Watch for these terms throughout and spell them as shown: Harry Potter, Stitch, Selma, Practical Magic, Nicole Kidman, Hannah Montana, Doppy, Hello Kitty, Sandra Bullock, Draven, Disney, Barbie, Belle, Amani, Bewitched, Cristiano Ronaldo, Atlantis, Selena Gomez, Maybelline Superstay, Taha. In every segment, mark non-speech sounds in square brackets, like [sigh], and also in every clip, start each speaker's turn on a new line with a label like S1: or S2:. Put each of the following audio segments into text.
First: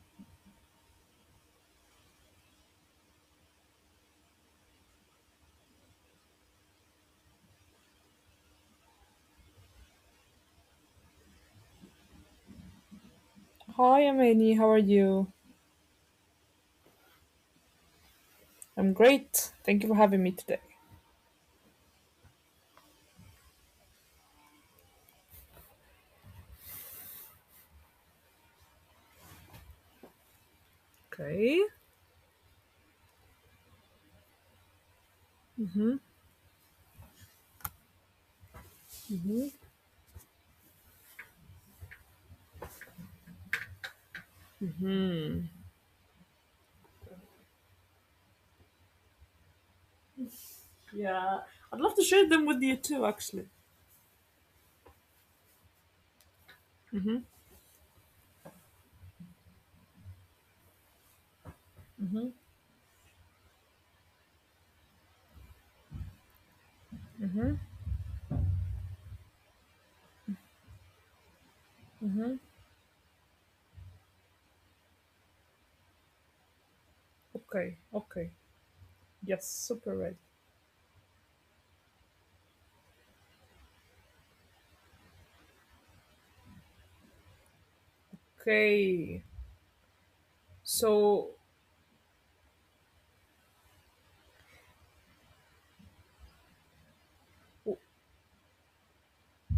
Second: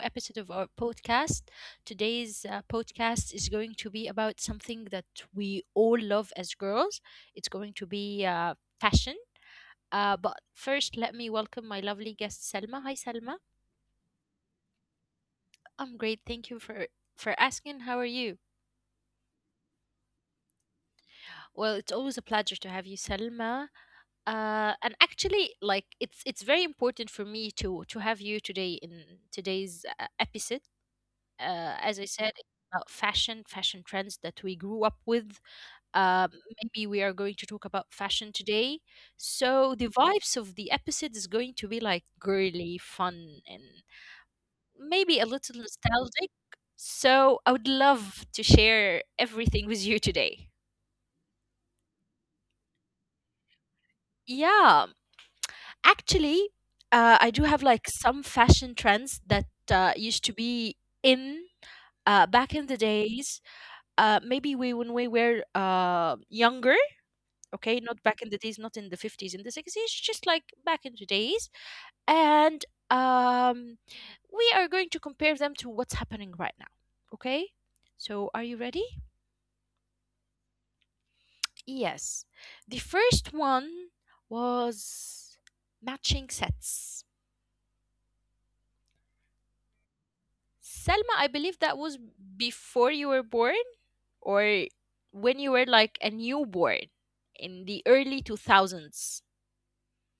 S1: episode of our podcast. Today's podcast is going to be about something that we all love as girls. It's going to be fashion. But first, let me welcome my lovely guest, Selma. Hi, Selma.
S2: Hi, I'm Annie. How are you?
S1: I'm great. Thank you for asking. How are you?
S2: I'm great. Thank you for having me today.
S1: Well, it's always a pleasure to have you, Selma. And actually, like it's very important for me to have you today in today's episode
S2: Okay.
S1: as I said, it's about fashion, fashion trends that we grew up with. Um, Maybe we are going to talk about fashion today. So the vibes of the episode is going to be like girly, fun, and maybe a little nostalgic. So I would love to share everything with you today.
S2: I'd love to share them with you too, actually.
S1: Yeah, actually, I do
S2: hmm
S1: have like some fashion trends that used to be in back in
S2: Mm-hmm.
S1: the days maybe we when we were younger, okay,
S2: Mm-hmm.
S1: not back in the days, not in the 50s, in the 60s, just like back in the days. And
S2: Mm-hmm.
S1: um, we are going to compare them to what's happening right now, okay?
S2: Okay.
S1: So are you
S2: Okay.
S1: ready?
S2: Yes. Super ready.
S1: Yes. The first one was matching sets.
S2: Okay.
S1: Selma, I believe that
S2: So,
S1: was before you were born or when you were like a newborn in the early
S2: w-
S1: 2000s.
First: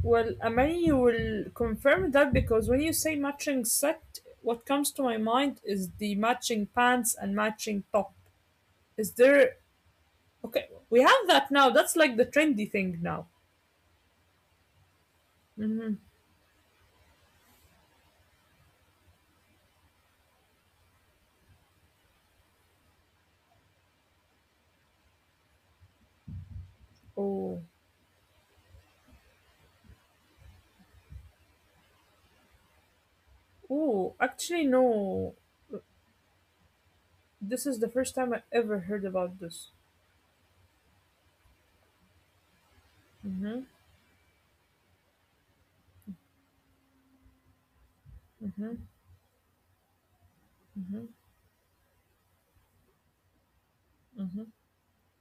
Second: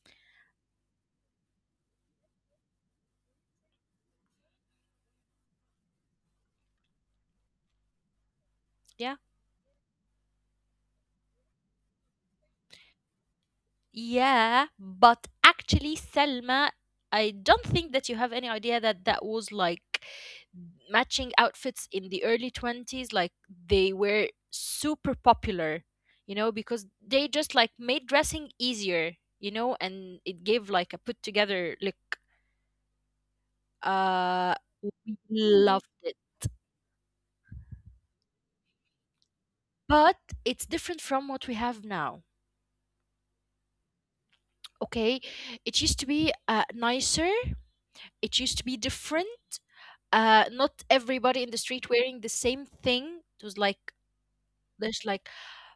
S2: well, Amani, you will confirm that because when you say matching set, what comes to my mind is the matching pants and matching top.
S1: Yeah.
S2: Is there? Okay. We have that now. That's like the trendy thing now.
S1: Yeah, but actually,
S2: Mm-hmm.
S1: Selma, I don't think that you have any idea that that was like matching outfits in the early 20s. Like they were super popular, you know, because they just like
S2: Oh.
S1: made dressing easier, you know, and it gave like a put together look. Uh,
S2: Oh,
S1: Mhm,
S2: actually,
S1: loved
S2: no.
S1: it.
S2: This is the first time I ever heard about
S1: But
S2: this.
S1: it's different from what we have now.
S2: Mhm,
S1: Okay, it used to be nicer, it used to be
S2: mhm,
S1: different. Not everybody in the street wearing the same thing. It was like
S2: mhm,
S1: there's like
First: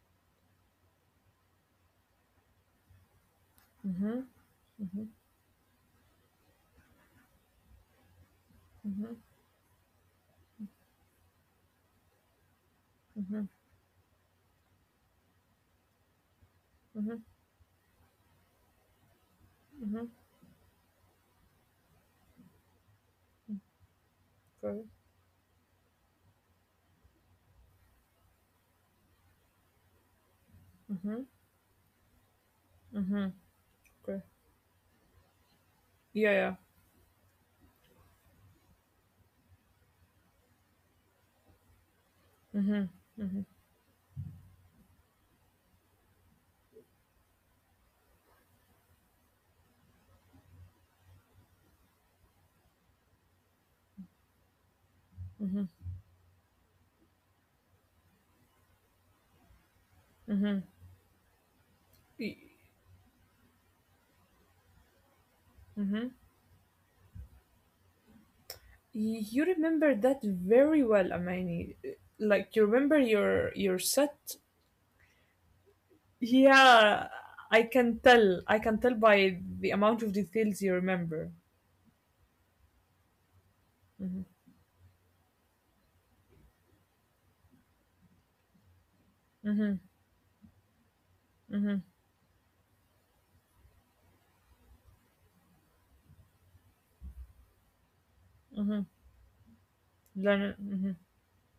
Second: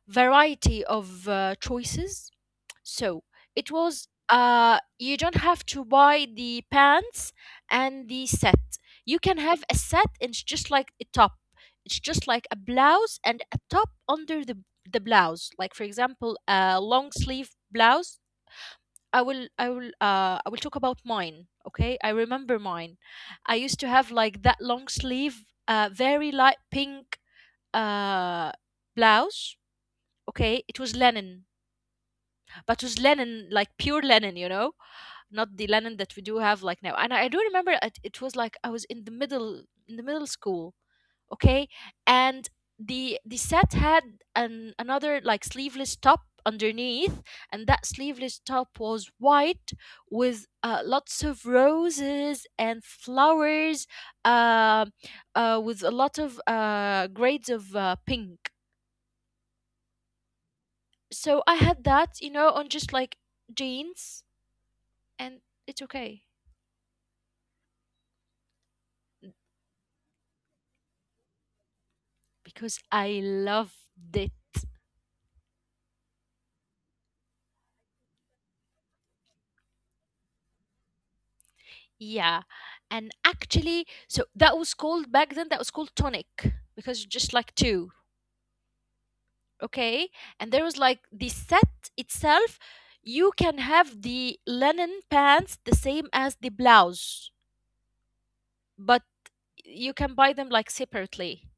S1: variety of choices. So it was
S2: mhm,
S1: you don't have to buy the pants and the set.
S2: mhm,
S1: You can have a set and it's just like a top. It's just like a blouse and
S2: mhm,
S1: a top under the blouse. Like for example, a long
S2: mhm,
S1: sleeve blouse, I will I will
S2: mhm.
S1: uh I will talk about mine. Okay, I remember mine. I used to have like that
S2: Okay.
S1: long sleeve, very light pink uh blouse. Okay, it was
S2: Mhm,
S1: linen, but it was
S2: mhm.
S1: linen like pure
S2: Okay.
S1: linen, you know, not the linen that we
S2: Yeah,
S1: do
S2: yeah.
S1: have like now. And I do remember it, it was like I was in the middle school, okay, and
S2: Mhm,
S1: the
S2: mhm,
S1: set had an another like sleeveless top underneath, and that sleeveless top was white with lots of roses and flowers uh,
S2: mhm,
S1: with a lot of grades of pink.
S2: mhm.
S1: So I had that, you
S2: Y-
S1: know, on just like jeans, and it's
S2: mhm.
S1: okay
S2: You remember that very well, Amani. Like you
S1: because
S2: remember
S1: I
S2: your
S1: loved
S2: your set.
S1: it.
S2: Yeah, I can tell. I can tell by the amount of details you remember.
S1: Yeah. And actually, so that was called back then, that was called tonic because it's just like two.
S2: Mm-hmm.
S1: Okay. And there was like the set itself, you can have the linen pants the same as the blouse,
S2: Mm-hmm.
S1: but you can buy them like
S2: Mm-hmm.
S1: separately.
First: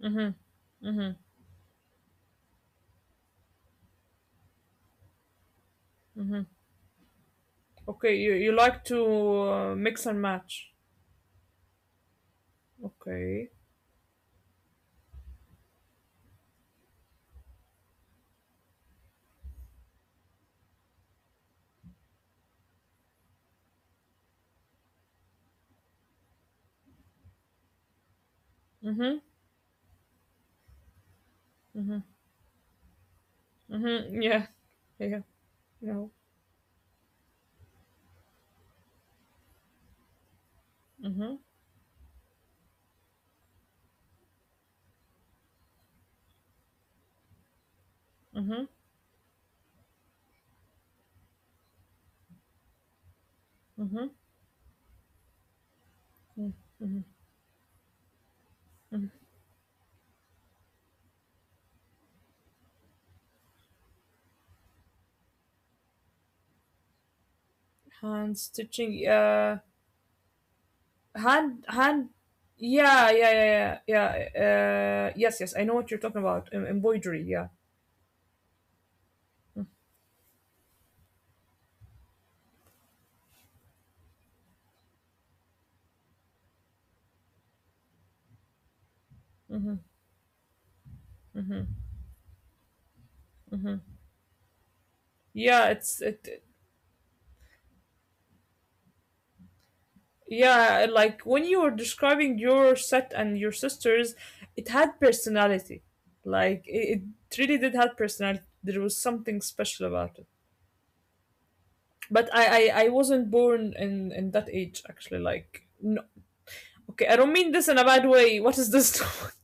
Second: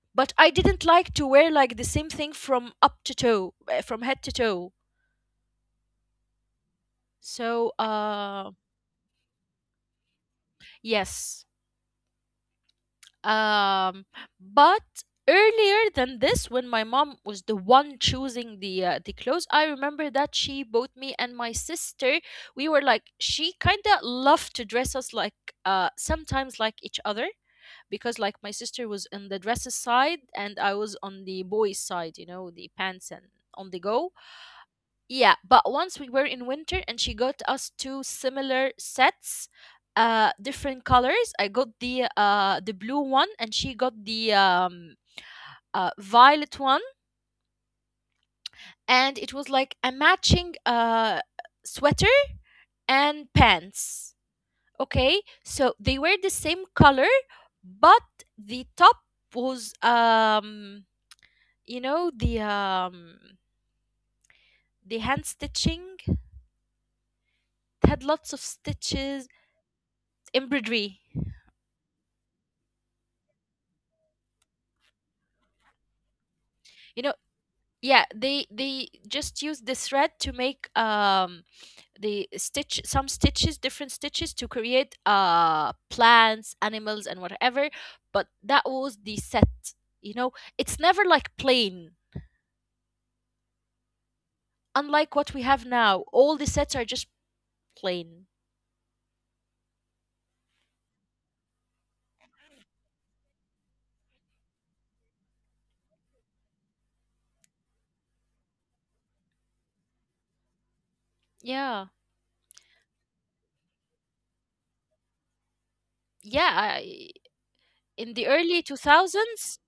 S2: Mm-hmm.
S1: But I didn't like
S2: Mm-hmm.
S1: to wear like the same thing from up to toe, from head to toe.
S2: Mm-hmm.
S1: So,
S2: Okay, you, you like to mix and match.
S1: yes.
S2: Okay.
S1: Um, but earlier than this, when my mom was the one choosing the clothes, I remember that she bought me and my sister. We were like she kind of loved to dress us like sometimes like each other, because like my sister was
S2: Mm-hmm.
S1: on the dresses side and I was on the boys
S2: Mm-hmm.
S1: side, you know, the pants and on the go.
S2: Mm-hmm. Yeah. Yeah.
S1: Yeah, but once we were
S2: No.
S1: in winter and she got us two similar sets, different colors. I
S2: Mm-hmm.
S1: got the blue one and she got the violet one,
S2: Mm-hmm.
S1: and it was like a matching sweater and pants.
S2: Mm-hmm.
S1: Okay, so they were the same color,
S2: Mm-hmm.
S1: but the top
S2: Mm-hmm.
S1: was you know the hand stitching, it had lots of
S2: Hand stitching.
S1: stitches,
S2: Uh,
S1: embroidery,
S2: hand hand. Yeah. Yeah. Yeah. Yeah. Yes. Yes. I know what you're talking about.
S1: you know.
S2: Embroidery. Yeah.
S1: Yeah, they just use the thread to make the stitch some stitches, different stitches, to create plants, animals, and whatever. But that was the set, you know, it's never like plain, unlike what we have
S2: Yeah.
S1: now,
S2: It's
S1: all the
S2: it.
S1: sets are just plain.
S2: Yeah, like when you were describing your set and your sisters, it had personality. Like it, it really did have personality. There was something special about it.
S1: Yeah,
S2: But I wasn't born in that age, actually. Like no,
S1: yeah, I,
S2: okay, I don't mean this in a
S1: in the
S2: bad
S1: early
S2: way. What is this?
S1: 2000s,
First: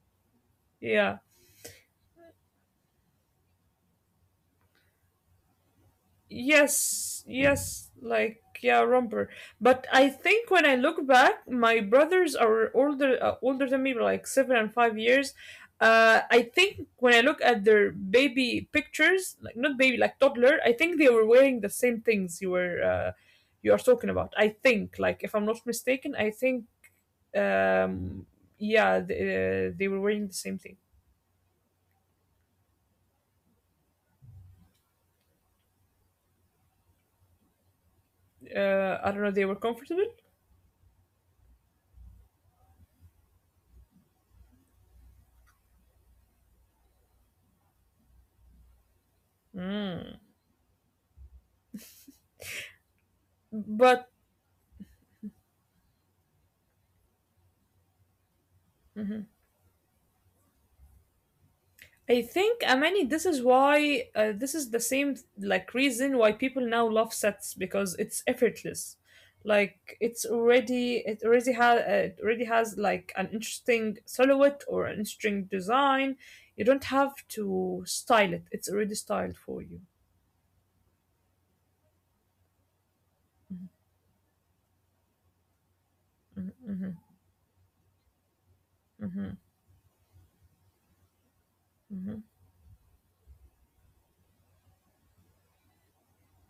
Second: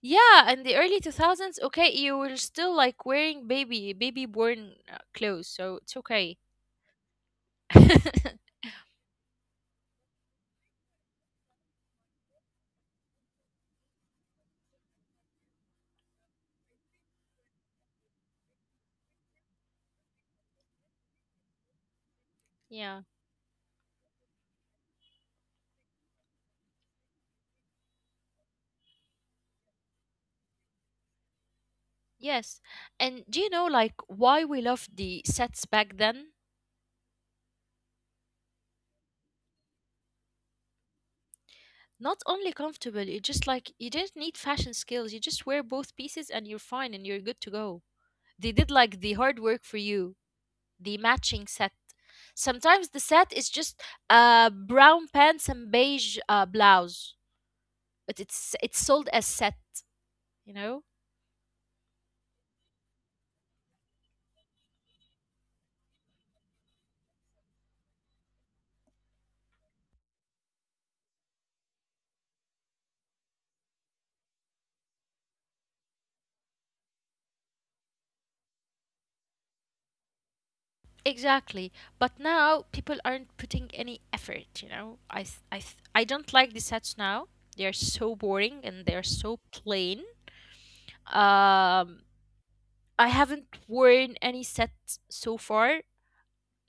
S1: yeah, in the early
S2: [laughs] yeah.
S1: 2000s, okay, you were still like wearing baby born clothes, so it's okay. [laughs]
S2: Romper. But I think when I look back, my brothers are older older than me by like 7 and 5 years. I think when I look at their baby pictures, like not baby, like toddler, I think they were wearing the same things you were
S1: Yeah.
S2: you are talking about. I think, like if I'm not mistaken, I think um yeah, they were wearing the same thing.
S1: Yes. And do you know like why we loved the sets back then?
S2: I don't know, they were comfortable.
S1: Not only comfortable, you just like you didn't need fashion skills. You just wear both pieces and you're fine and you're good to go. They did like the hard work for you,
S2: Mm.
S1: the matching set. Sometimes the set is just
S2: But
S1: brown pants and beige blouse, but it's sold as set, you know?
S2: I think, Amani, this is why this is the same like reason why people now love sets, because it's effortless. Like it already has like an interesting silhouette or an interesting design. You don't have to style it. It's already styled for you.
S1: Exactly. But now people aren't putting any effort, you know. I s- I th- I don't like the sets now. They are so boring and they are so plain. Um
S2: hmm
S1: I haven't worn any sets so far,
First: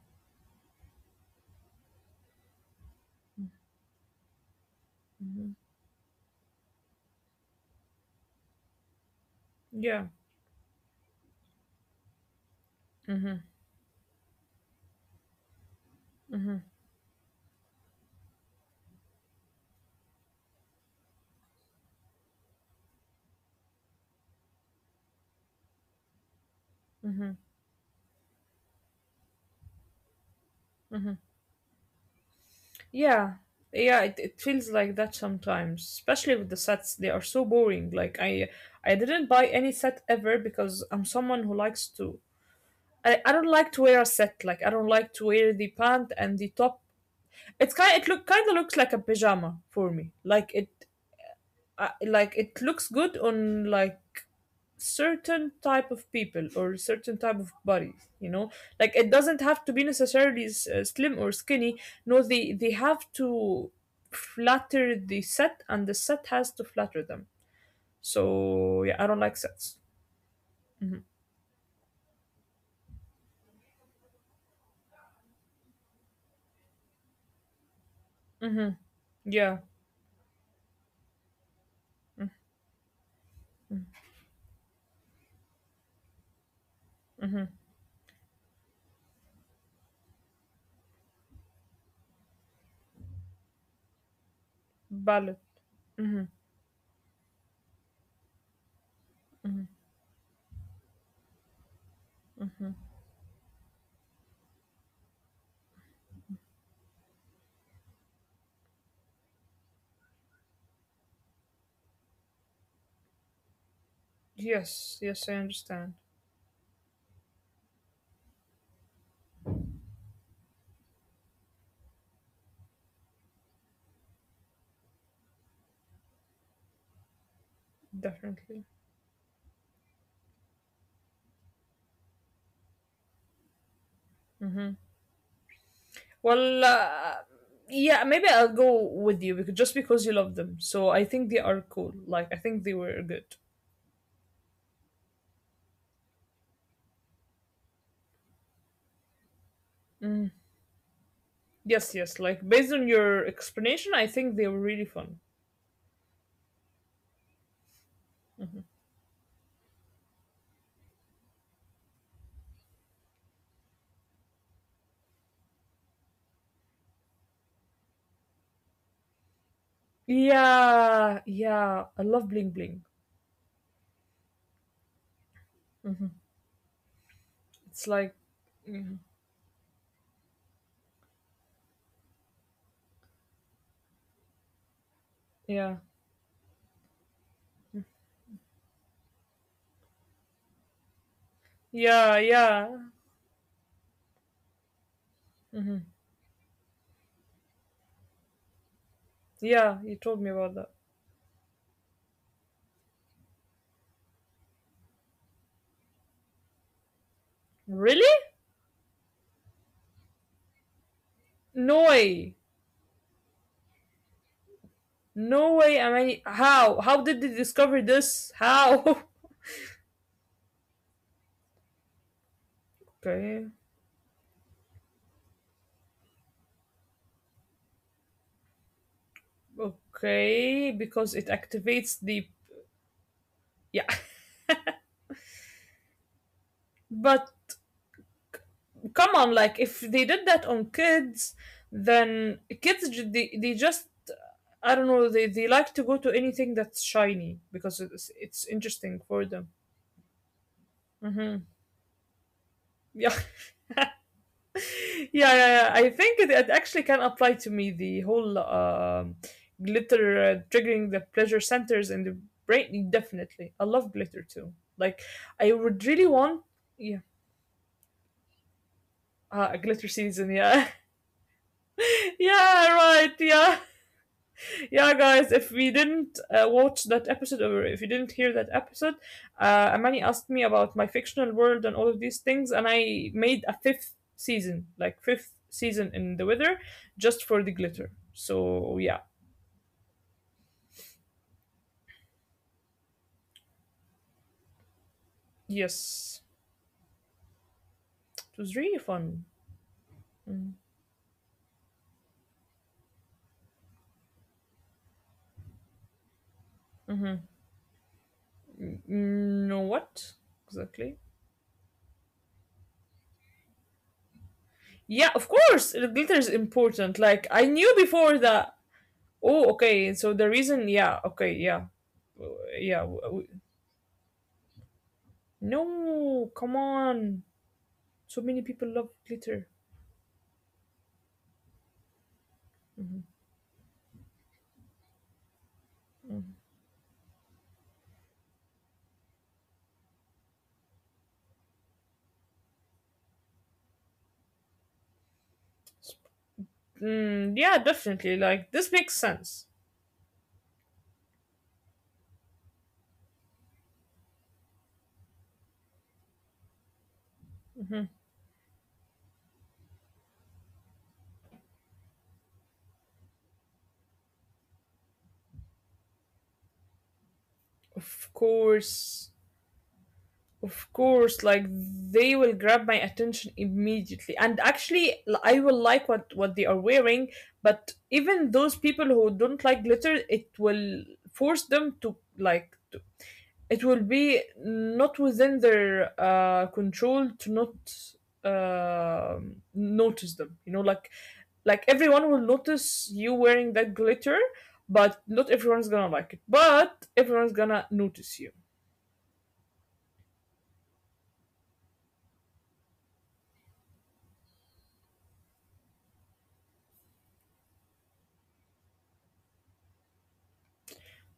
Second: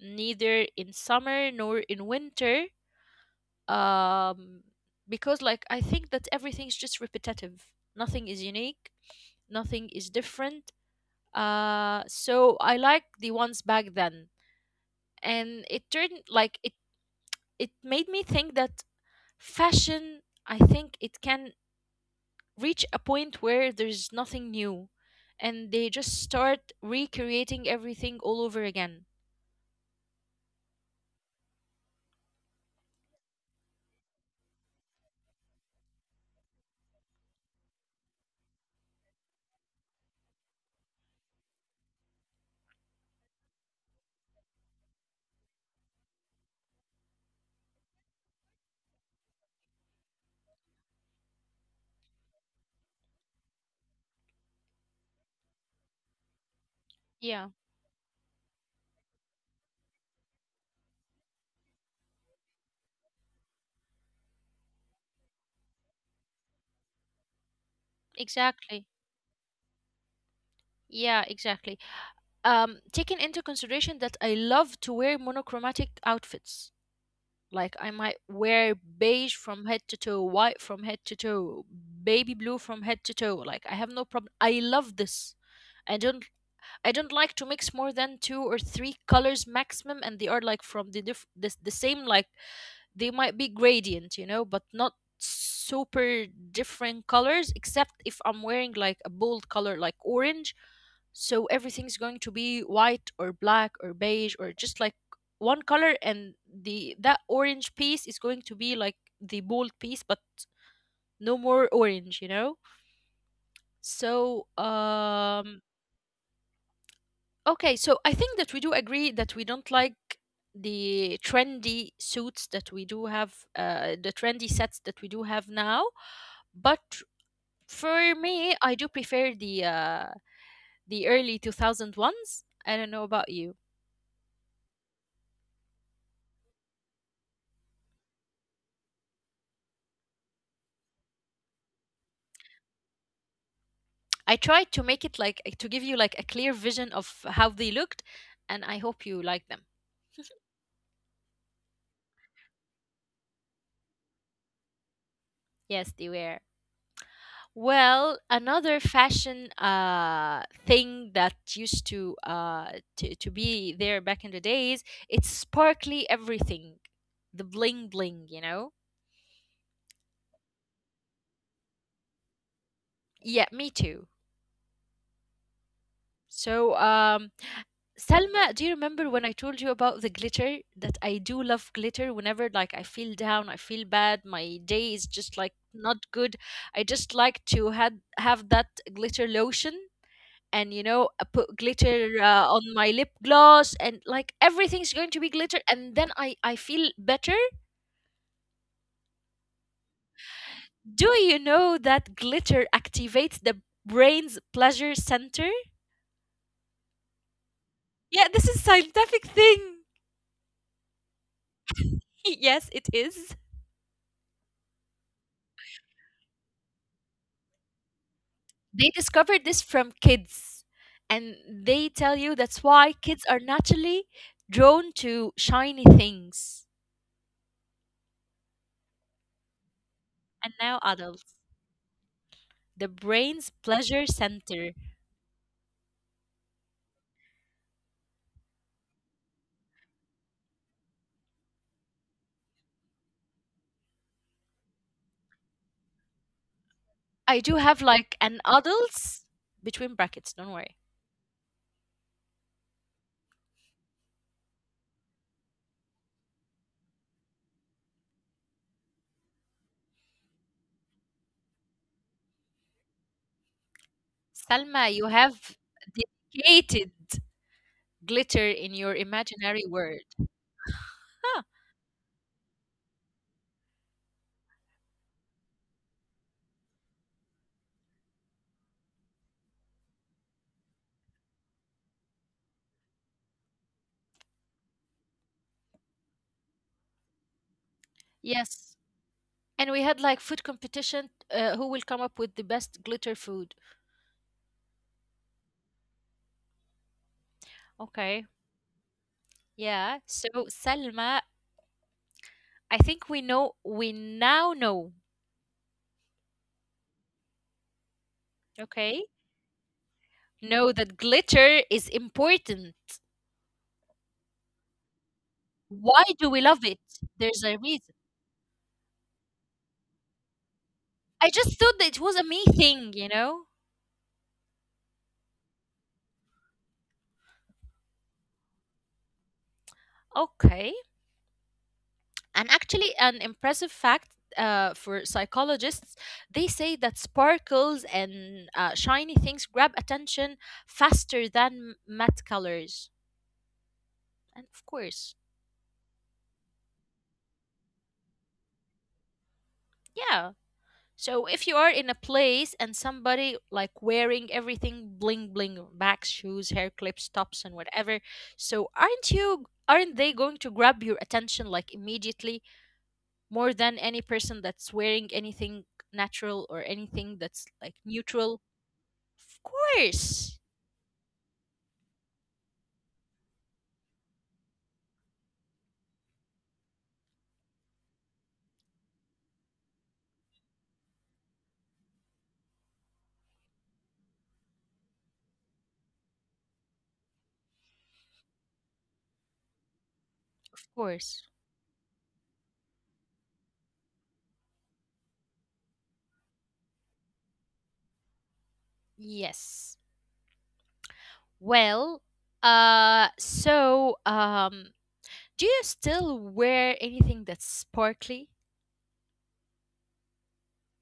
S1: neither in summer nor in winter. Um because
S2: hmm
S1: like I think that everything's just repetitive. Nothing is unique, nothing
S2: Yeah,
S1: is different. So I like the ones back then, and it turned like it made me think that fashion, I think it can reach a point where there's nothing new and they just start recreating everything all over again.
S2: yeah, yeah. It feels like that sometimes, especially with the sets. They are so boring. I didn't buy any set ever, because I'm someone who likes to I don't like to wear a set. Like I don't like to wear the pant and the top. It's kind. It look kind of looks like a pajama for me. Like it looks good on like certain type of people or certain type of
S1: Yeah,
S2: bodies, you know, like it doesn't have to be necessarily slim or skinny. No, they have to flatter the set, and the set has to flatter them. So yeah,
S1: exactly.
S2: I don't like sets.
S1: Yeah, exactly. um Taking into consideration that I love to wear monochromatic outfits, like I might wear beige
S2: Yeah
S1: from head to toe, white from head to toe, baby blue from head to toe, like I have no problem, I love this. i don't I don't like to mix more than two or three colors maximum, and they are like from the same like, they might be gradient, you know, but not
S2: ballet hmm
S1: super different colors. Except if I'm wearing like a bold color like orange, so everything's going to be white or black or beige or just like one color, and the that orange piece is going to be like the bold piece, but no more orange, you know. So
S2: yes yes I understand.
S1: okay, so I think that we do agree that we don't like the trendy suits that we do have, the trendy sets that we do have now. But for
S2: Definitely.
S1: me, I do prefer the early 2000 ones. I don't know about you.
S2: Well, uh, yeah, maybe I'll go with you, because just because you love them. So I think they are cool. Like I think they were good.
S1: I tried to make it like to give you like a clear vision of how they looked, and I hope you like them.
S2: Yes, yes. Like based on your explanation, I think they were really fun.
S1: Yes, they were. Well, another fashion thing that used to, to be there back in the days, it's sparkly everything, the bling bling, you know.
S2: Yeah, yeah. I love bling bling.
S1: Yeah, me too.
S2: hmm
S1: So,
S2: It's like,
S1: Salma, do you
S2: mhm,
S1: remember when I told you about the glitter? That I do love glitter. Whenever like I feel down, I feel bad, my day is just like
S2: yeah,
S1: not good. I just like to had have that glitter lotion and you know put
S2: yeah,
S1: glitter
S2: yeah,
S1: on my lip gloss, and like everything's going to be
S2: hmm
S1: glitter, and then I feel better.
S2: yeah. You told me about that.
S1: Do you know that glitter activates the brain's pleasure center?
S2: Really?
S1: Yeah, this is scientific thing.
S2: No way.
S1: [laughs] Yes it is.
S2: No way. I mean, how? How did they discover this? How? [laughs]
S1: They discovered this from kids, and they tell you that's why
S2: Okay.
S1: kids are naturally drawn to shiny things,
S2: Okay,
S1: and
S2: because
S1: now
S2: it
S1: adults,
S2: activates the
S1: the
S2: yeah.
S1: brain's pleasure center.
S2: [laughs] But come on, like if they did that on kids, then they just, I don't know, they like to go to anything that's shiny because
S1: I do
S2: it's
S1: have
S2: it's
S1: like an
S2: interesting for them.
S1: adults between brackets, don't worry.
S2: hmm Yeah. [laughs] yeah, yeah, yeah. I think it actually can apply to me, the whole glitter triggering the pleasure centers in the brain. Definitely, I love glitter too. Like
S1: Salma, you
S2: I
S1: have
S2: would really want yeah.
S1: dedicated glitter in your
S2: A glitter
S1: imaginary
S2: season,
S1: world.
S2: yeah. [laughs]
S1: Huh,
S2: yeah, right. Yeah, yeah, guys. If we didn't watch that episode, or if you didn't hear that episode, Amani asked me about my fictional world and all of these things, and I made a fifth season, like fifth season in the weather, just for the glitter. So yeah,
S1: yes. And we had like food competition who will come up with the best glitter food.
S2: yes, it was
S1: Okay.
S2: really fun.
S1: Yeah. So Salma, I think we now know,
S2: Mm-hmm.
S1: okay?
S2: No, what exactly?
S1: Know that glitter is important.
S2: Yeah, of course, the glitter is
S1: Why do we
S2: important.
S1: love it?
S2: Like I knew
S1: There's a
S2: before
S1: reason.
S2: that. Oh, okay. So the reason, yeah, okay, yeah,
S1: I just thought that it was a me
S2: yeah.
S1: thing, you know?
S2: No, come on. So many people love glitter.
S1: Okay. And actually, an impressive fact for psychologists, they say that sparkles and shiny things grab attention faster than matte colors. And of course,
S2: Mm, yeah, definitely. Like, this makes sense.
S1: yeah. So if you are in a place and somebody like wearing everything bling bling, bags, shoes, hair clips, tops, and whatever, so aren't you? Aren't they going to grab your attention like immediately more than any person that's wearing anything natural or anything that's
S2: Of
S1: like neutral?
S2: course.
S1: Of
S2: Of
S1: course.
S2: course. Like, they will grab my attention immediately. And actually, I will like what they are wearing. But even those people who don't like glitter, it will force them to, like, to, it will be not within their control to not uh notice them. You know,
S1: Of course.
S2: like everyone will notice you wearing that glitter, but not everyone's gonna like it. But everyone's gonna notice you.
S1: Yes. Well, uh so um do you still wear anything that's sparkly?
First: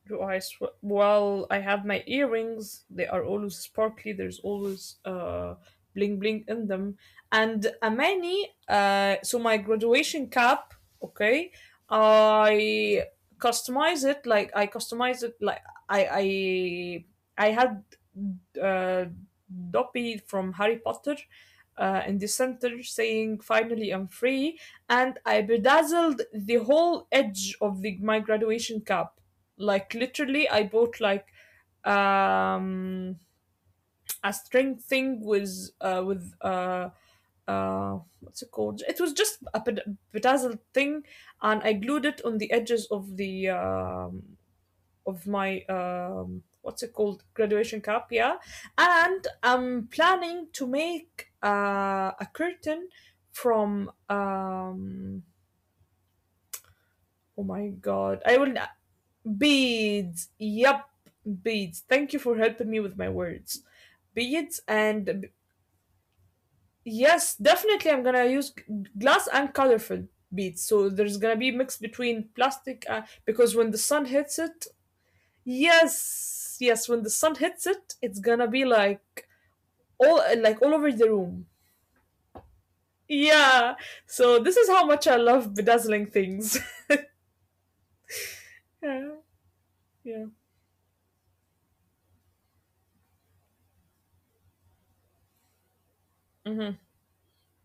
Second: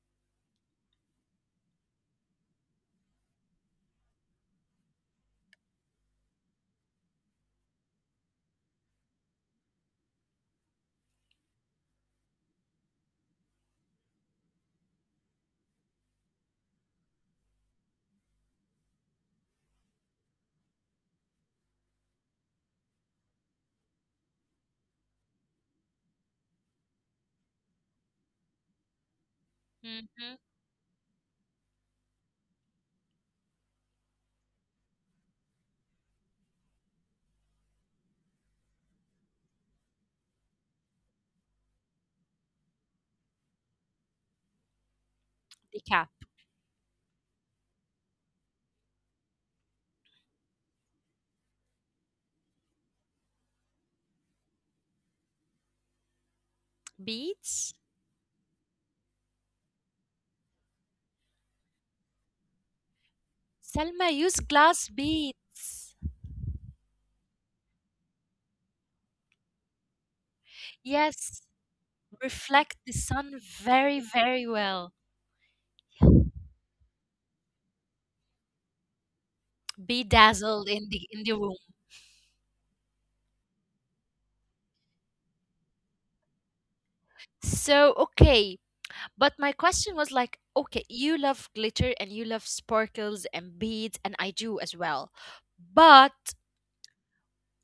S2: Well, I have my earrings. They are always sparkly. There's always bling bling in them. And Amani, so my graduation cap, okay, I customize it like I customize it like I I I had uh Doppy from Harry Potter in the center, saying "Finally, I'm free," and I bedazzled the whole edge of the my graduation cap. Like
S1: Mm-hmm.
S2: literally, I bought like um a string thing with uh with uh what's it called? It was just a bedazzled thing, and I glued it on the edges of the of my
S1: The cap.
S2: what's it called, graduation cap, yeah. And I'm planning to make a curtain from um oh my
S1: Beads?
S2: god I will beads. Yup, beads. Thank you for helping me with my words.
S1: Selma, use
S2: Beads
S1: glass
S2: and b-
S1: beads.
S2: yes, definitely I'm gonna use glass and colorful beads. So there's gonna
S1: Yes.
S2: be mix between
S1: Reflect
S2: plastic
S1: the sun
S2: because when the
S1: very,
S2: sun hits
S1: very
S2: it,
S1: well.
S2: yes, yes, when the sun hits it, it's gonna be
S1: Be
S2: like
S1: dazzled
S2: all over the
S1: in the
S2: room.
S1: room.
S2: Yeah. So this is how much I love bedazzling things.
S1: So okay.
S2: [laughs] yeah.
S1: But my question was
S2: Yeah.
S1: like, okay, you love glitter and you love sparkles and beads, and I do as well. But
S2: hmm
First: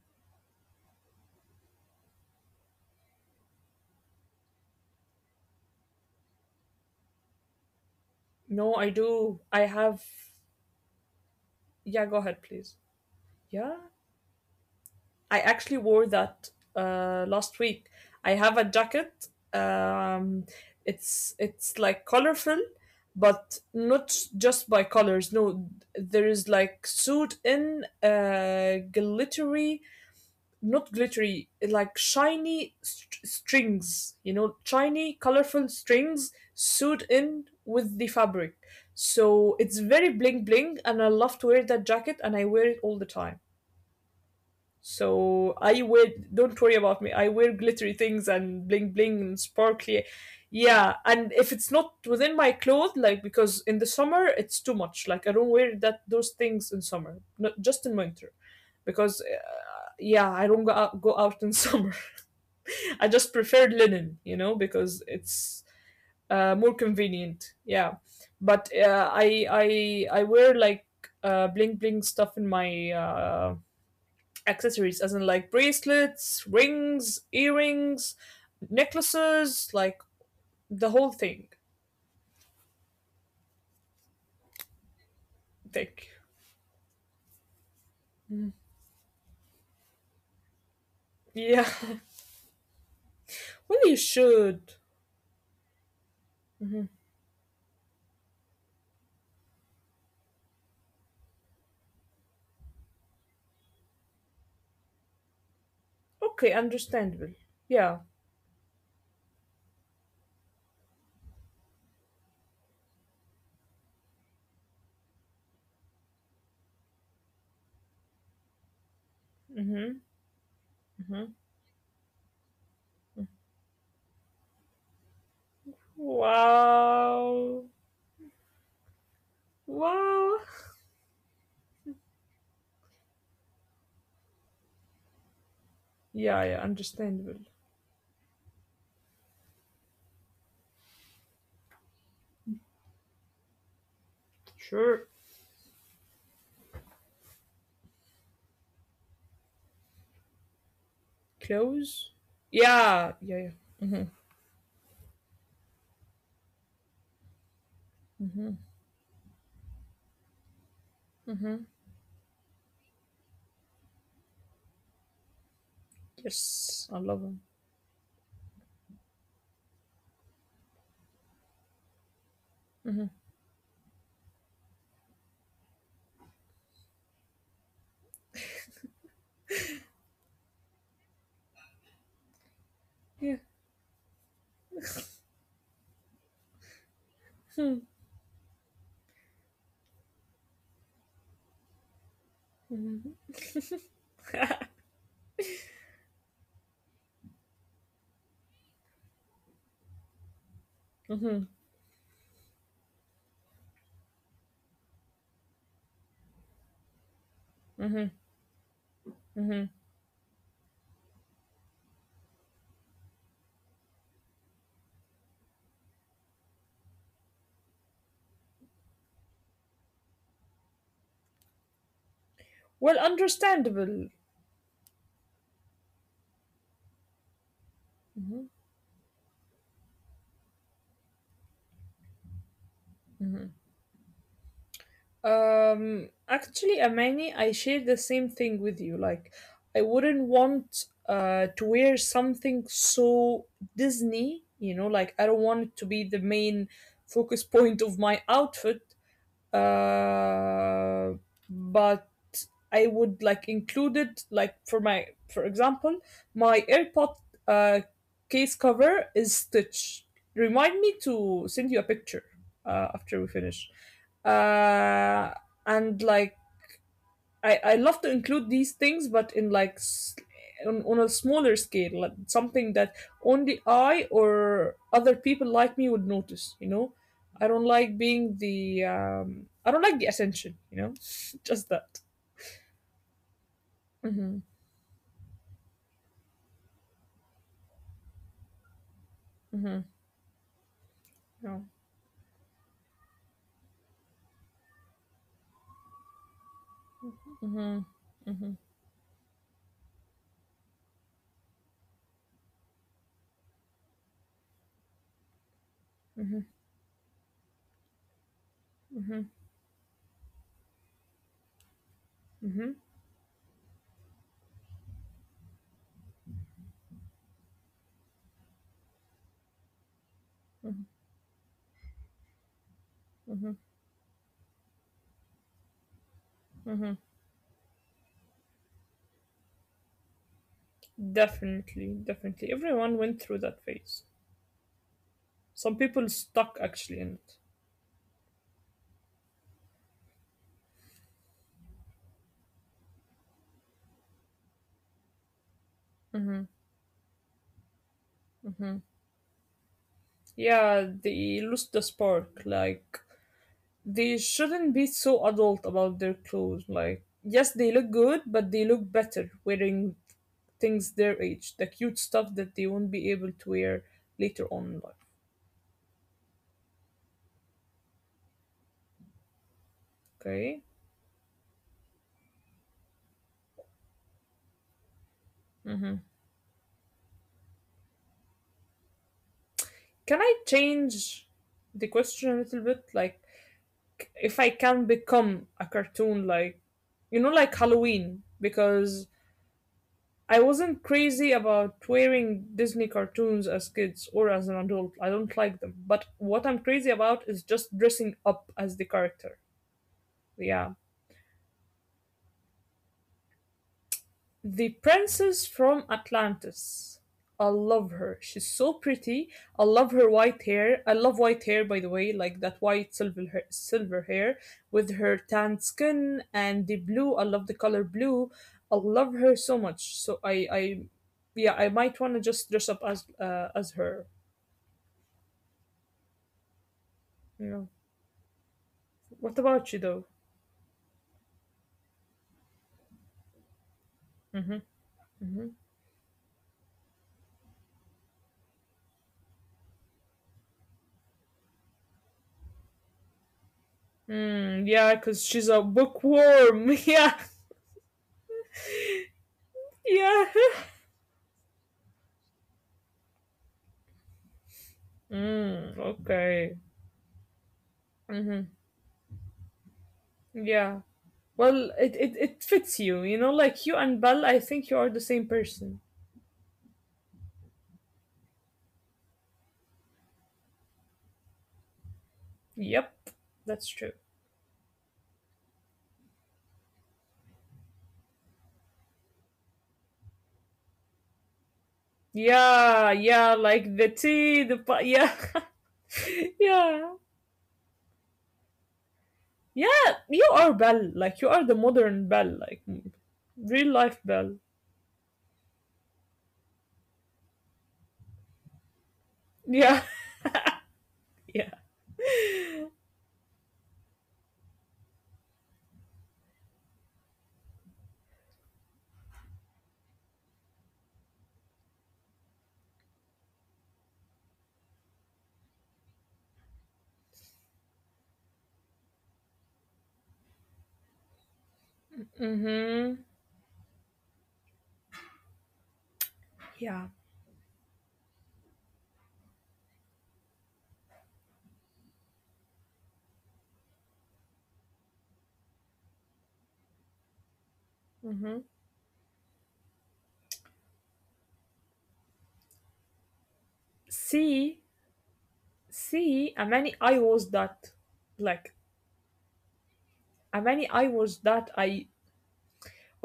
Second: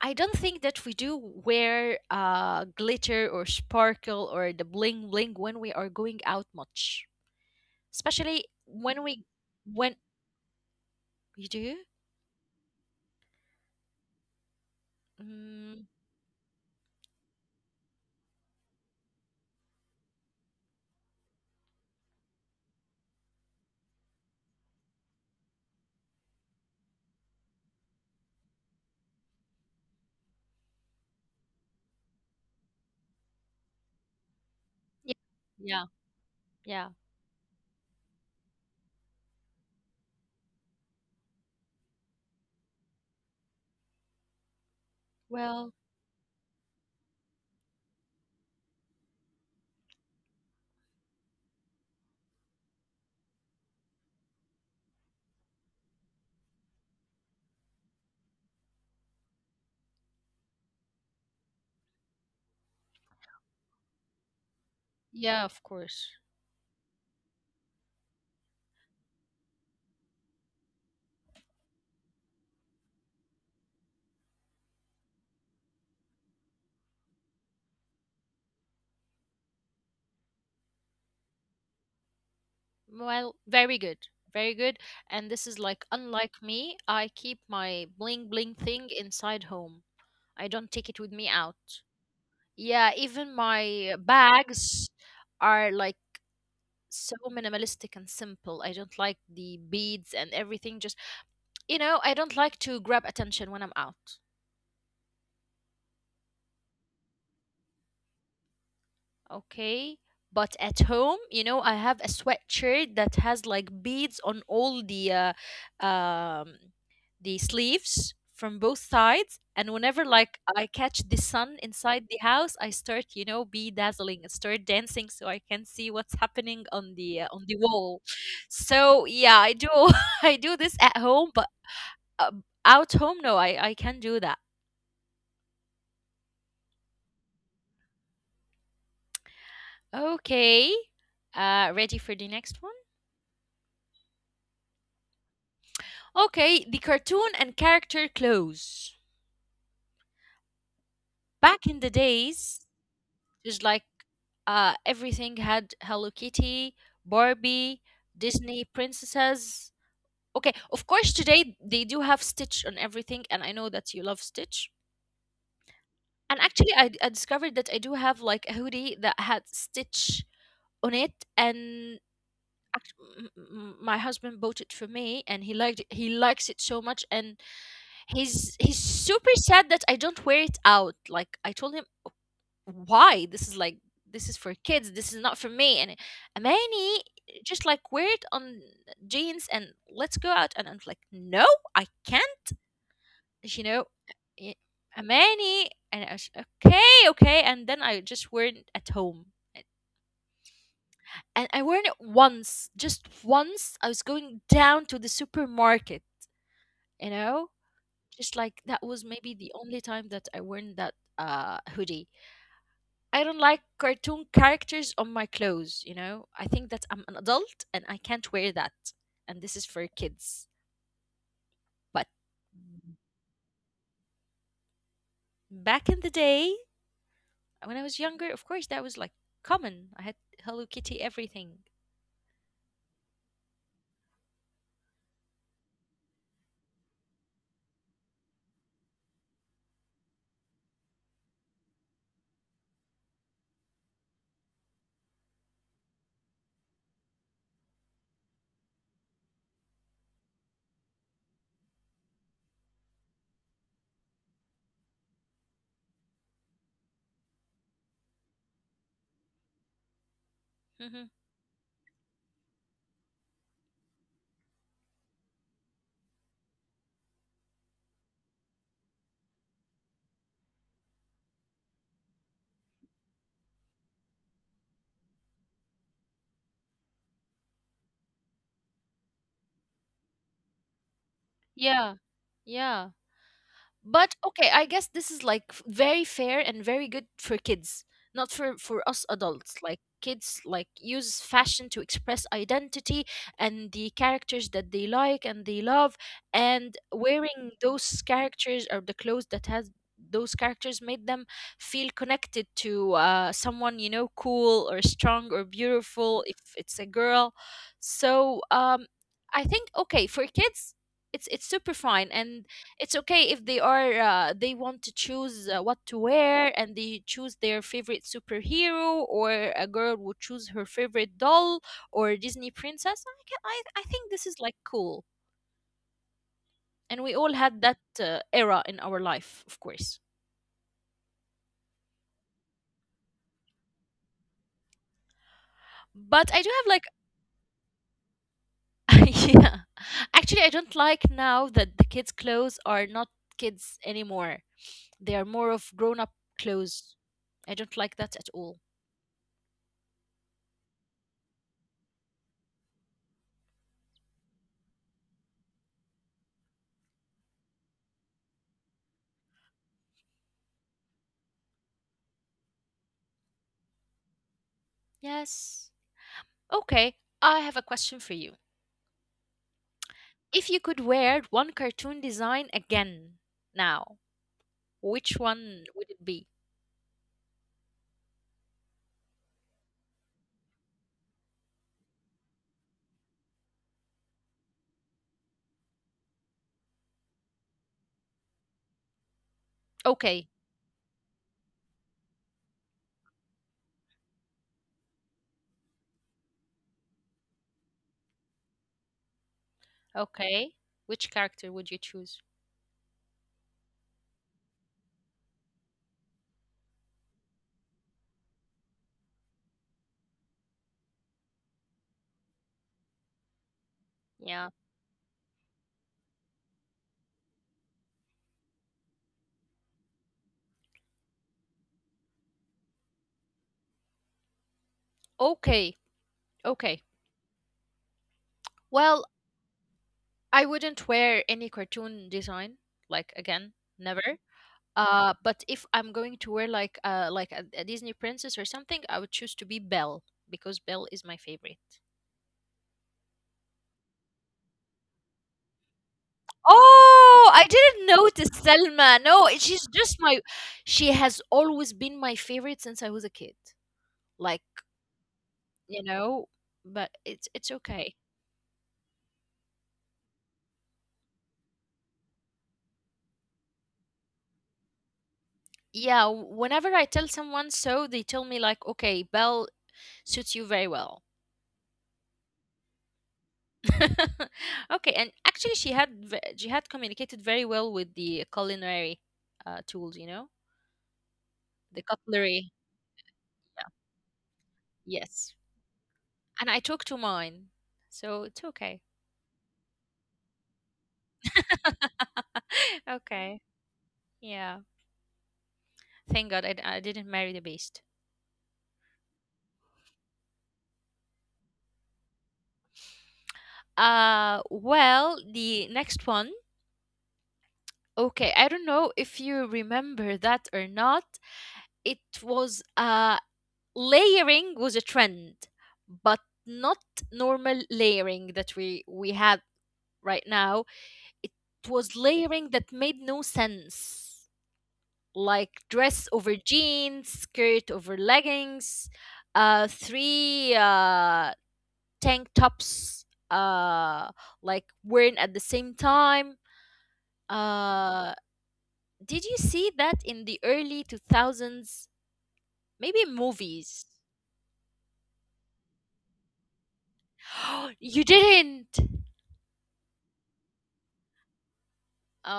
S1: I don't think that we do wear glitter or sparkle or the bling bling when we are going out much, especially
S2: No, I
S1: when we
S2: do. I
S1: when
S2: have.
S1: you do.
S2: Yeah, go ahead, please. Yeah. I actually
S1: Mm,
S2: wore that last week. I have a jacket. Um, it's like colorful, but not just by colors. No, there is like sewed in glittery, not glittery, like shiny strings. You know,
S1: yeah,
S2: shiny, colorful
S1: yeah,
S2: strings
S1: yeah.
S2: sewed in with the fabric. So it's very bling bling, and I love to wear that jacket, and I wear it all the time. So
S1: Well,
S2: I wear, don't worry about me. I wear glittery things and bling bling and sparkly. Yeah, and if it's not within my clothes, like because in the summer it's too much. Like I don't wear that those things in summer, not just in winter, because yeah, I don't go out in [laughs] summer. I just prefer linen, you know, because
S1: yeah, of
S2: it's
S1: course.
S2: more convenient. Yeah, but I wear like bling bling stuff in my accessories, as in like bracelets, rings, earrings, necklaces, like the whole thing.
S1: Well, very good, very good. And this is like
S2: I think.
S1: unlike me. I keep my bling bling thing inside home. I don't take it with me
S2: Yeah.
S1: out. Yeah, even
S2: [laughs] well,
S1: my
S2: you should.
S1: bags are like so minimalistic and simple. I don't like the beads and everything. Just, I don't like to grab attention when I'm out.
S2: Okay, understandable. Yeah.
S1: Okay. But at home, you know, I have a sweatshirt that has like beads on all uh, um, the sleeves from both sides. And whenever like
S2: Mhm.
S1: I catch the sun
S2: Mhm.
S1: inside the house, I start, you know, bedazzling and start dancing so I can see what's happening on the wall.
S2: Wow.
S1: So yeah, I do [laughs] I do this at
S2: Wow.
S1: home, but uh, out home, no, I can do that.
S2: Yeah, yeah, understandable.
S1: Okay. Ready for the next one?
S2: Sure.
S1: Okay, the cartoon and character clothes. Back in
S2: Clothes.
S1: the days,
S2: Yeah, yeah, yeah.
S1: just like everything had Hello Kitty, Barbie, Disney princesses. Okay, of course, today they do have Stitch on everything, and I know that you love Stitch. And
S2: Yes, I
S1: actually,
S2: love
S1: I
S2: them.
S1: discovered that I do have like a hoodie that had Stitch on it, and my husband bought it for me, and he liked it. He likes it so much, and he's super sad that I don't wear it out. Like I told him,
S2: Yeah.
S1: why? This is like this is for kids. This is not for me. And Amani just like wear it on jeans and let's go out. And I'm like, no, I can't. You know, y- Amani. And I was like, okay, okay. And then I just wear it at home.
S2: Mhm.
S1: And I wore it once, just once. I was going down to the supermarket, you know, just like that was maybe
S2: Mhm.
S1: the only time that I worn that hoodie. I don't like cartoon characters on my clothes, you know? I think that I'm an adult and I can't wear that. And this is for kids. But
S2: Well, understandable.
S1: back in the day, when I was younger,
S2: hmm
S1: of course that was like common. I had Hello Kitty everything.
S2: Actually, Amani, I share the same thing with you. Like, I wouldn't want to wear something so Disney, you know, like I don't want it to be the main focus point of my outfit, uh, but I would like include it like for my, for example, my AirPod uh, case cover is stitched. Remind
S1: hmm
S2: me to send you a picture after we finish. Uh, and like I love to include these things, but in like on a smaller scale, like something that only I or other people like me would notice. You know, I don't like being the I don't like the attention. You know, [laughs] just
S1: Yeah.
S2: that.
S1: Yeah. But
S2: Mm-hmm.
S1: okay, I guess this is like very fair and very good for kids, not for us adults. Like
S2: Mm-hmm.
S1: kids like use fashion
S2: No.
S1: to express identity and the characters that they like and they love, and wearing
S2: Mm-hmm.
S1: those
S2: Mm-hmm.
S1: characters or the clothes that has those characters made them feel connected to someone you know cool or strong or beautiful if
S2: Mm-hmm.
S1: it's a girl. So
S2: Mm-hmm.
S1: I think okay, for kids it's super fine, and
S2: Mm-hmm.
S1: it's okay if they are they want to choose what to wear, and they choose their favorite superhero, or a girl would choose her favorite doll or Disney princess.
S2: Mm-hmm.
S1: I think this is like cool,
S2: Mm-hmm.
S1: and we all had that era in our life, of course.
S2: Definitely, definitely. Everyone went through that phase. Some people
S1: But I do
S2: stuck
S1: have like
S2: actually in it.
S1: [laughs] yeah, actually I don't like now that the kids clothes are not kids anymore. They are more of grown up
S2: Mm-hmm.
S1: clothes. I don't like that at all.
S2: Mm-hmm. Yeah, they lost the spark. Like they shouldn't be so adult about their clothes. Like, yes, they look good, but they look better wearing things their age, the cute stuff that they won't be able to wear later on in life.
S1: Yes. Okay, I have a question for you.
S2: Okay?
S1: If you could wear one cartoon design again now, which one
S2: hmm
S1: would it be?
S2: Can I change the question a little bit? Like, if I can become a cartoon, like, you know, like Halloween, because I
S1: Okay,
S2: wasn't crazy about wearing Disney cartoons as kids or as an adult. I don't like them. But what I'm crazy about is just dressing up as the character. Yeah.
S1: okay. Which character would you choose?
S2: The princess from Atlantis. I love her. She's so pretty. I love her white hair. I love white hair, by the way, like that white silver hair with
S1: Yeah.
S2: her tanned skin and the blue. I love the color blue. I love her so much. So yeah, I might want to just dress up as her.
S1: Okay, okay.
S2: Yeah. What
S1: Well,
S2: about you though?
S1: I wouldn't wear any cartoon design, like again,
S2: Mm-hmm.
S1: never. But if I'm going to wear like a Disney princess or something, I would choose to be Belle because Belle is my favorite.
S2: Mm, yeah, because she's a bookworm. [laughs] yeah.
S1: Oh, I didn't notice Selma. No,
S2: Yeah.
S1: she's just
S2: [laughs]
S1: my. She has always been my favorite since I was a kid. Like
S2: Mm,
S1: you
S2: okay.
S1: know, but it's
S2: Mm-hmm.
S1: okay.
S2: Yeah. Well, it fits you, like you and Belle, I think you are the same person.
S1: Yeah, whenever I tell someone so, they tell me like, "Okay, Belle suits you very well."
S2: Yep. That's true.
S1: [laughs] Okay, and actually, she had communicated very well with the culinary tools. You know, the
S2: Yeah,
S1: cutlery.
S2: yeah, like the
S1: Yeah.
S2: tea, yeah.
S1: Yes,
S2: [laughs] yeah,
S1: and I took to mine, so it's okay.
S2: yeah. You are Belle, like you are the modern Belle, like
S1: [laughs]
S2: real life
S1: Okay,
S2: Belle.
S1: yeah. Thank God I didn't marry the beast.
S2: Yeah, [laughs] yeah.
S1: Well, the next one. Okay, I don't know if you remember that or not. It was layering was a trend, but not normal layering that we have right now. It was
S2: Mm-hmm.
S1: layering that made no sense, like dress
S2: Yeah.
S1: over jeans, skirt over leggings, three tank tops uh like wearing at the same time.
S2: Mm-hmm.
S1: uh did you see that in the early 2000s, maybe in movies?
S2: See. See, many I was that.
S1: [gasps]
S2: Like,
S1: You didn't.
S2: many I was that I.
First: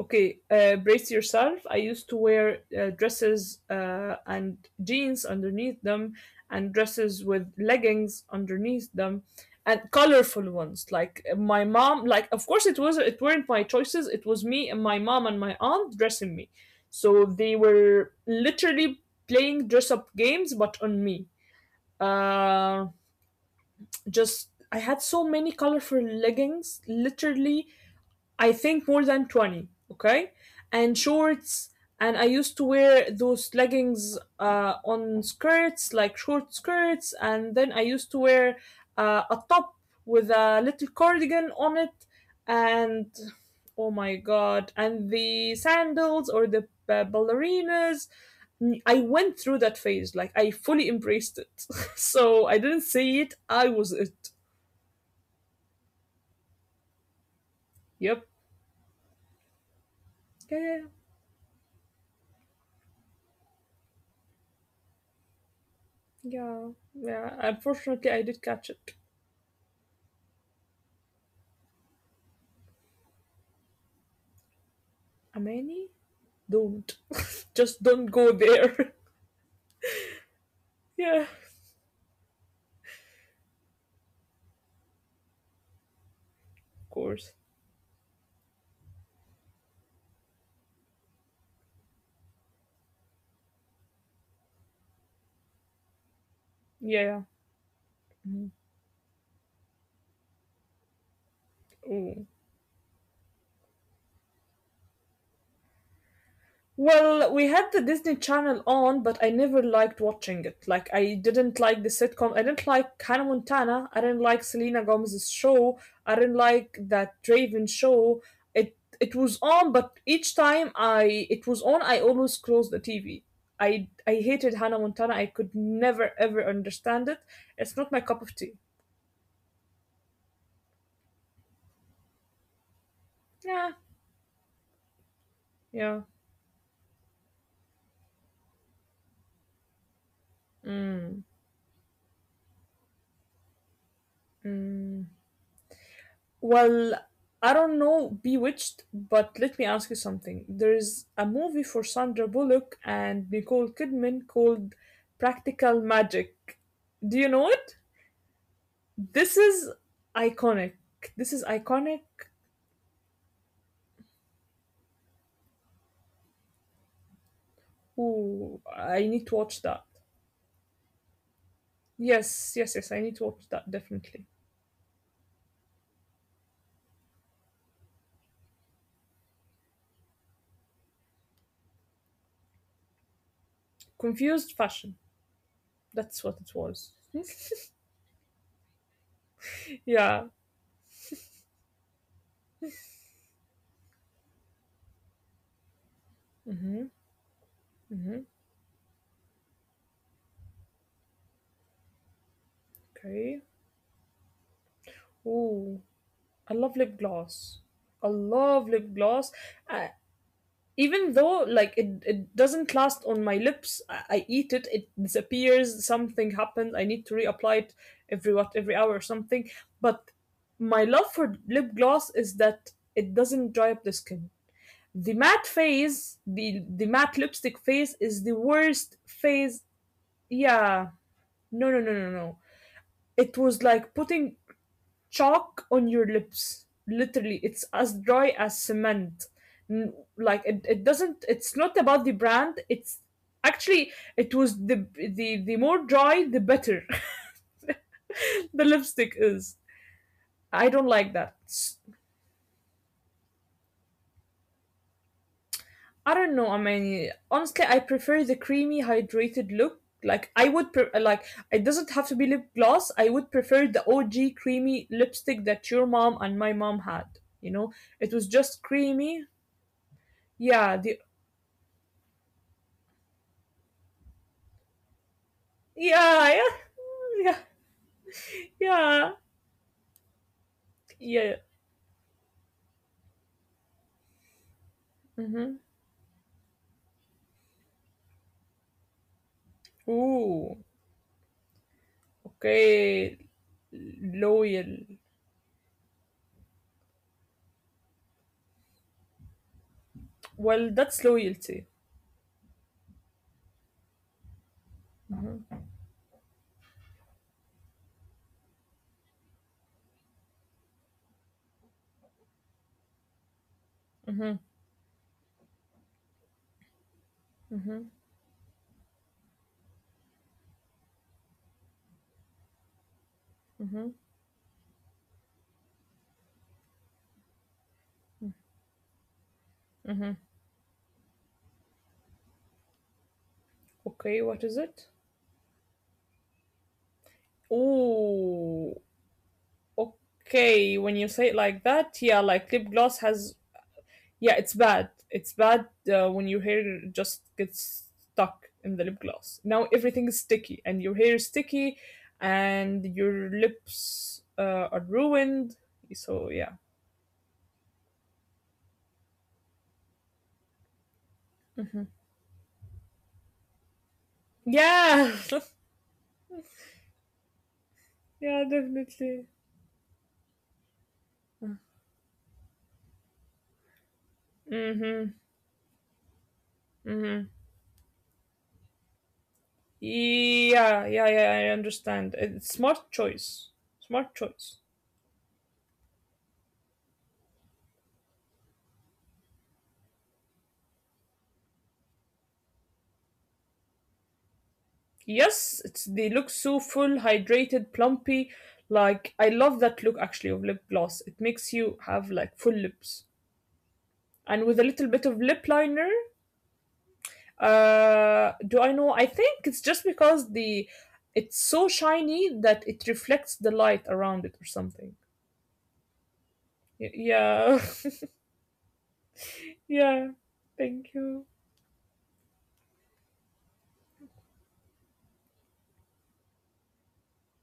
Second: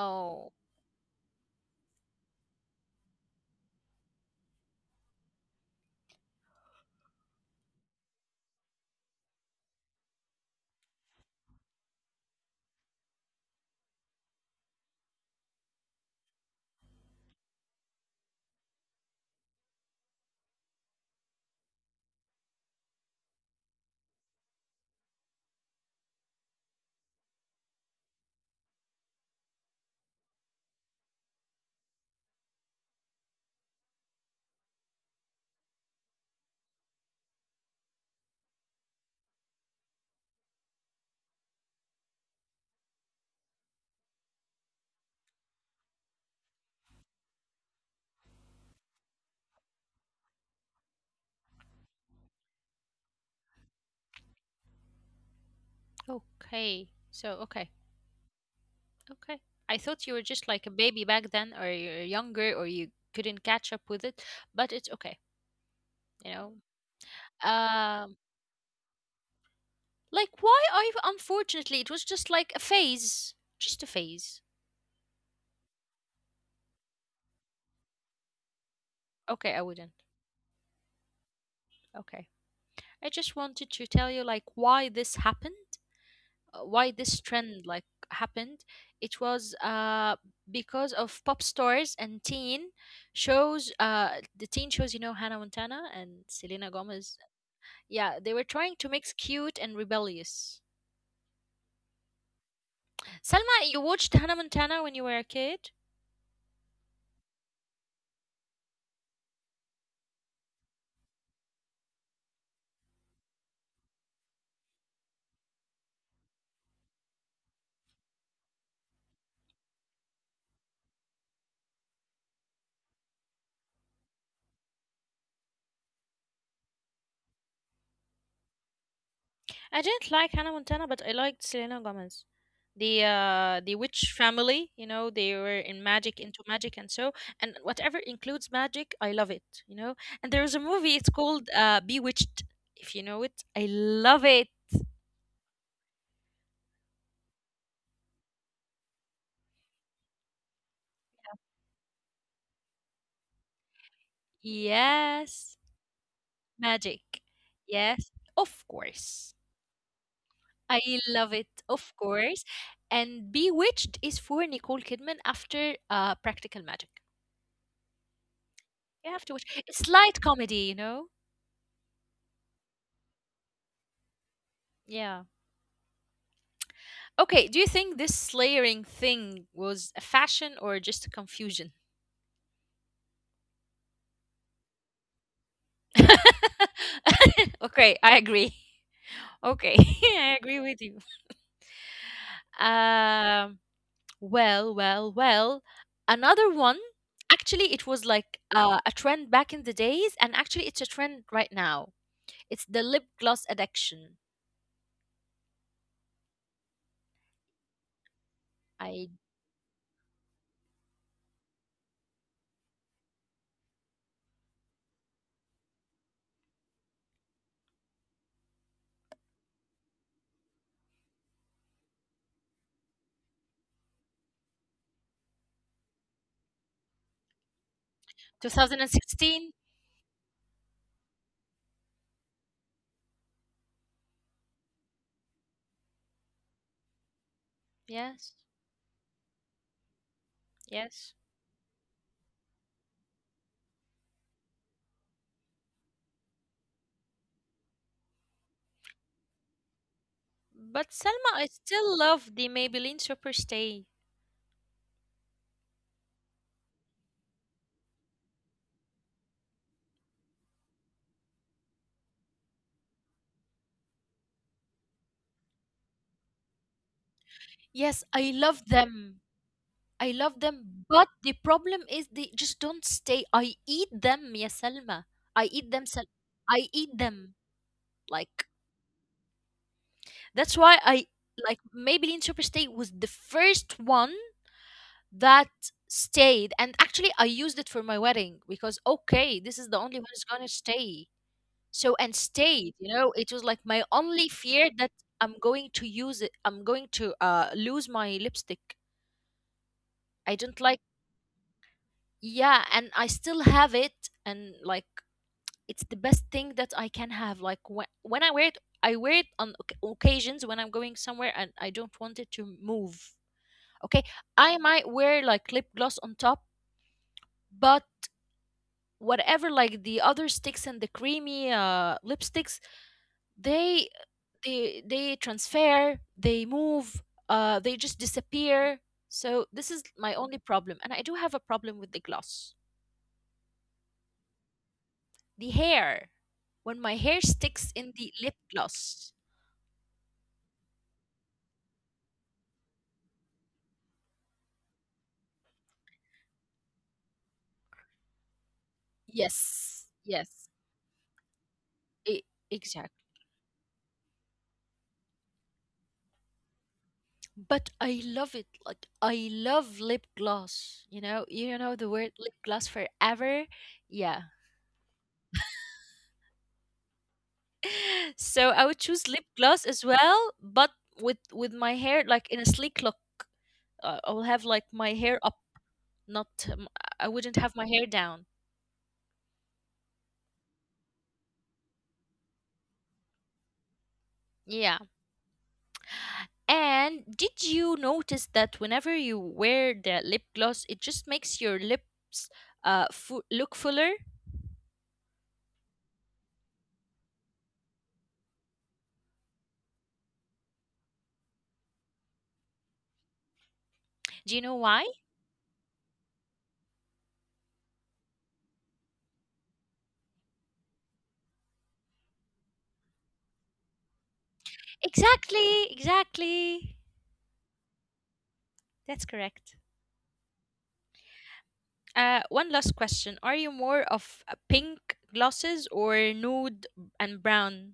S2: Okay, brace yourself. I used to wear dresses and jeans underneath them, and dresses with leggings underneath them, and colorful ones. Like my mom. Like, of course, it was. It weren't my choices. It was me and my mom and my aunt dressing me. So they were literally playing dress up games, but on me. Uh. Just I had so many colorful leggings, literally, I think more than 20, okay? And shorts, and I used to wear those leggings on skirts, like short skirts, and then I used to wear a top with a little cardigan on it, and oh my god, and the sandals or the ballerinas. I went through that phase, like I fully embraced it. [laughs] So I didn't see it, I was it.
S1: okay. So, okay,
S2: Yep.
S1: okay. I thought you were just like a
S2: Yeah,
S1: baby back then, or you're younger, or you couldn't catch up with it, but it's okay, you know.
S2: yeah, yeah. Unfortunately, I
S1: Um,
S2: did catch it.
S1: like, why I, unfortunately, it was just like a phase, just a phase.
S2: Amani, don't. [laughs] Just don't go there. [laughs]
S1: Okay, I wouldn't.
S2: yeah, of
S1: Okay. I just wanted to tell you like why this happened, why this
S2: course.
S1: trend like happened. It was because of pop stars and teen shows. The teen shows, you know, Hannah Montana and Selena
S2: Yeah.
S1: Gomez.
S2: yeah.
S1: Yeah, they were
S2: Mhm.
S1: trying to mix cute and rebellious.
S2: Oh,
S1: Salma, you watched Hannah Montana when you were a kid?
S2: well, we had the Disney Channel on, but I never liked watching it. Like, I didn't like the sitcom. I didn't like Hannah Montana. I didn't like Selena Gomez's show. I didn't like that Draven show. It was on, but each time I it was on, I always closed the TV. I hated Hannah Montana. I could never ever understand it. It's not my cup of tea.
S1: I didn't like Hannah Montana, but I liked Selena Gomez. The
S2: Yeah,
S1: witch family, you know, they were in
S2: yeah.
S1: magic into magic and so, and whatever includes magic, I love it, you know. And there is a movie, it's
S2: Mm.
S1: called Bewitched, if you know it. I love it.
S2: Mm. Well, I don't know Bewitched, but let me ask you something. There's a movie for Sandra Bullock and Nicole Kidman called
S1: Yes.
S2: Practical Magic.
S1: Magic.
S2: Do you know it?
S1: Yes. Of course.
S2: This is
S1: I
S2: iconic.
S1: love it,
S2: This is
S1: of
S2: iconic.
S1: course. And Bewitched is for Nicole Kidman after Practical Magic.
S2: Ooh,
S1: You have to
S2: I
S1: watch.
S2: need to
S1: It's
S2: watch that.
S1: light comedy, you know?
S2: Yes, yes, yes, I need to watch that definitely.
S1: Yeah. Okay, do you think this layering thing was a fashion or just a confusion?
S2: Confused Fashion. That's
S1: [laughs]
S2: what it was.
S1: okay, I agree. Okay, [laughs]
S2: [laughs]
S1: I
S2: Yeah.
S1: agree with you. Um, well, well, well. Another one.
S2: Mm-hmm.
S1: Actually, it was like
S2: Mm-hmm.
S1: a trend back in the days, and actually, it's a trend right now. It's the lip gloss
S2: Okay.
S1: addiction.
S2: Ooh, I love lip gloss. I love
S1: I
S2: lip gloss. Uh, Even though, like, it doesn't last on my lips. I eat it disappears, something happens. I need to reapply it every, what, every hour or something. But my love for lip gloss is that it doesn't dry up the skin. The matte phase, the matte lipstick phase is the
S1: 2016.
S2: worst phase. Yeah, no, no, no, no, no. It was like putting chalk on your lips.
S1: Yes,
S2: Literally, it's as dry as cement.
S1: yes.
S2: Like it doesn't. It's not about the brand. It's Actually it was the more dry, the better [laughs] the lipstick is.
S1: But
S2: I
S1: Selma,
S2: don't
S1: I
S2: like that.
S1: still love the Maybelline Superstay.
S2: I don't know. I mean, honestly, I prefer the creamy, hydrated look. Like like it doesn't have to be lip gloss. I would prefer the OG creamy lipstick that your mom and my mom had. You know,
S1: Yes, I
S2: it was
S1: love
S2: just
S1: them.
S2: creamy.
S1: I love
S2: Yeah,
S1: them,
S2: the
S1: but the problem is they just don't stay. I eat them, ya Selma. I eat them. Sel.
S2: yeah,
S1: I eat
S2: yeah,
S1: them. Like
S2: yeah,
S1: that's why I
S2: yeah.
S1: like Maybelline Superstay was the first one
S2: Mm-hmm.
S1: that stayed, and actually I used it for my wedding because okay, this is the only one that's
S2: Ooh,
S1: gonna stay. So and stayed, you
S2: okay.
S1: know, it was like my only fear
S2: Loyal.
S1: that I'm going to use it. I'm going to lose my lipstick. I don't
S2: Well,
S1: like,
S2: that's loyalty.
S1: yeah, and I still have it. And like it's the best thing that I can have. Like when I wear it, I wear it on occasions when I'm going somewhere and I don't want it to move. Okay,
S2: Mm-hmm.
S1: I might wear like lip gloss on top,
S2: Mm-hmm.
S1: but whatever, like the other sticks and the creamy lipsticks, they
S2: Mm-hmm.
S1: they transfer, they move. They just disappear. So this is my
S2: Mm-hmm.
S1: only problem, and I do have a problem with the gloss.
S2: Okay, what is it?
S1: The hair. When my hair sticks in the lip
S2: Ooh,
S1: gloss.
S2: okay. When you say it like that, yeah, like lip gloss has yeah, it's bad. It's bad when your hair just gets stuck in the lip gloss. Now
S1: Yes.
S2: everything is
S1: Yes.
S2: sticky, and your hair is sticky,
S1: E- exact.
S2: and your lips are ruined. So yeah,
S1: But I love it. Like I love lip gloss. You know the word lip gloss forever. Yeah.
S2: yeah, [laughs]
S1: [laughs] So
S2: yeah,
S1: I would choose lip
S2: definitely.
S1: gloss as well, but with my hair like in a sleek look. I will have like my hair
S2: Mm-hmm.
S1: up, not um, I wouldn't
S2: Mm-hmm.
S1: have my hair down.
S2: Yeah, yeah, yeah. I understand. It's smart choice. Smart
S1: Yeah.
S2: choice.
S1: And did you notice that whenever you wear the lip gloss, it just makes your lips look fuller?
S2: Yes, it's they look so full, hydrated, plumpy. Like I love that look actually of lip gloss. It makes you have like full lips.
S1: Do you know
S2: And
S1: why?
S2: with a little bit of lip liner. Do I know? I think it's just because the it's so shiny that it reflects the light around it or something.
S1: Exactly, exactly.
S2: Yeah,
S1: That's correct.
S2: [laughs] yeah. Thank you.
S1: One last question: are you more of a pink glosses or nude and brown?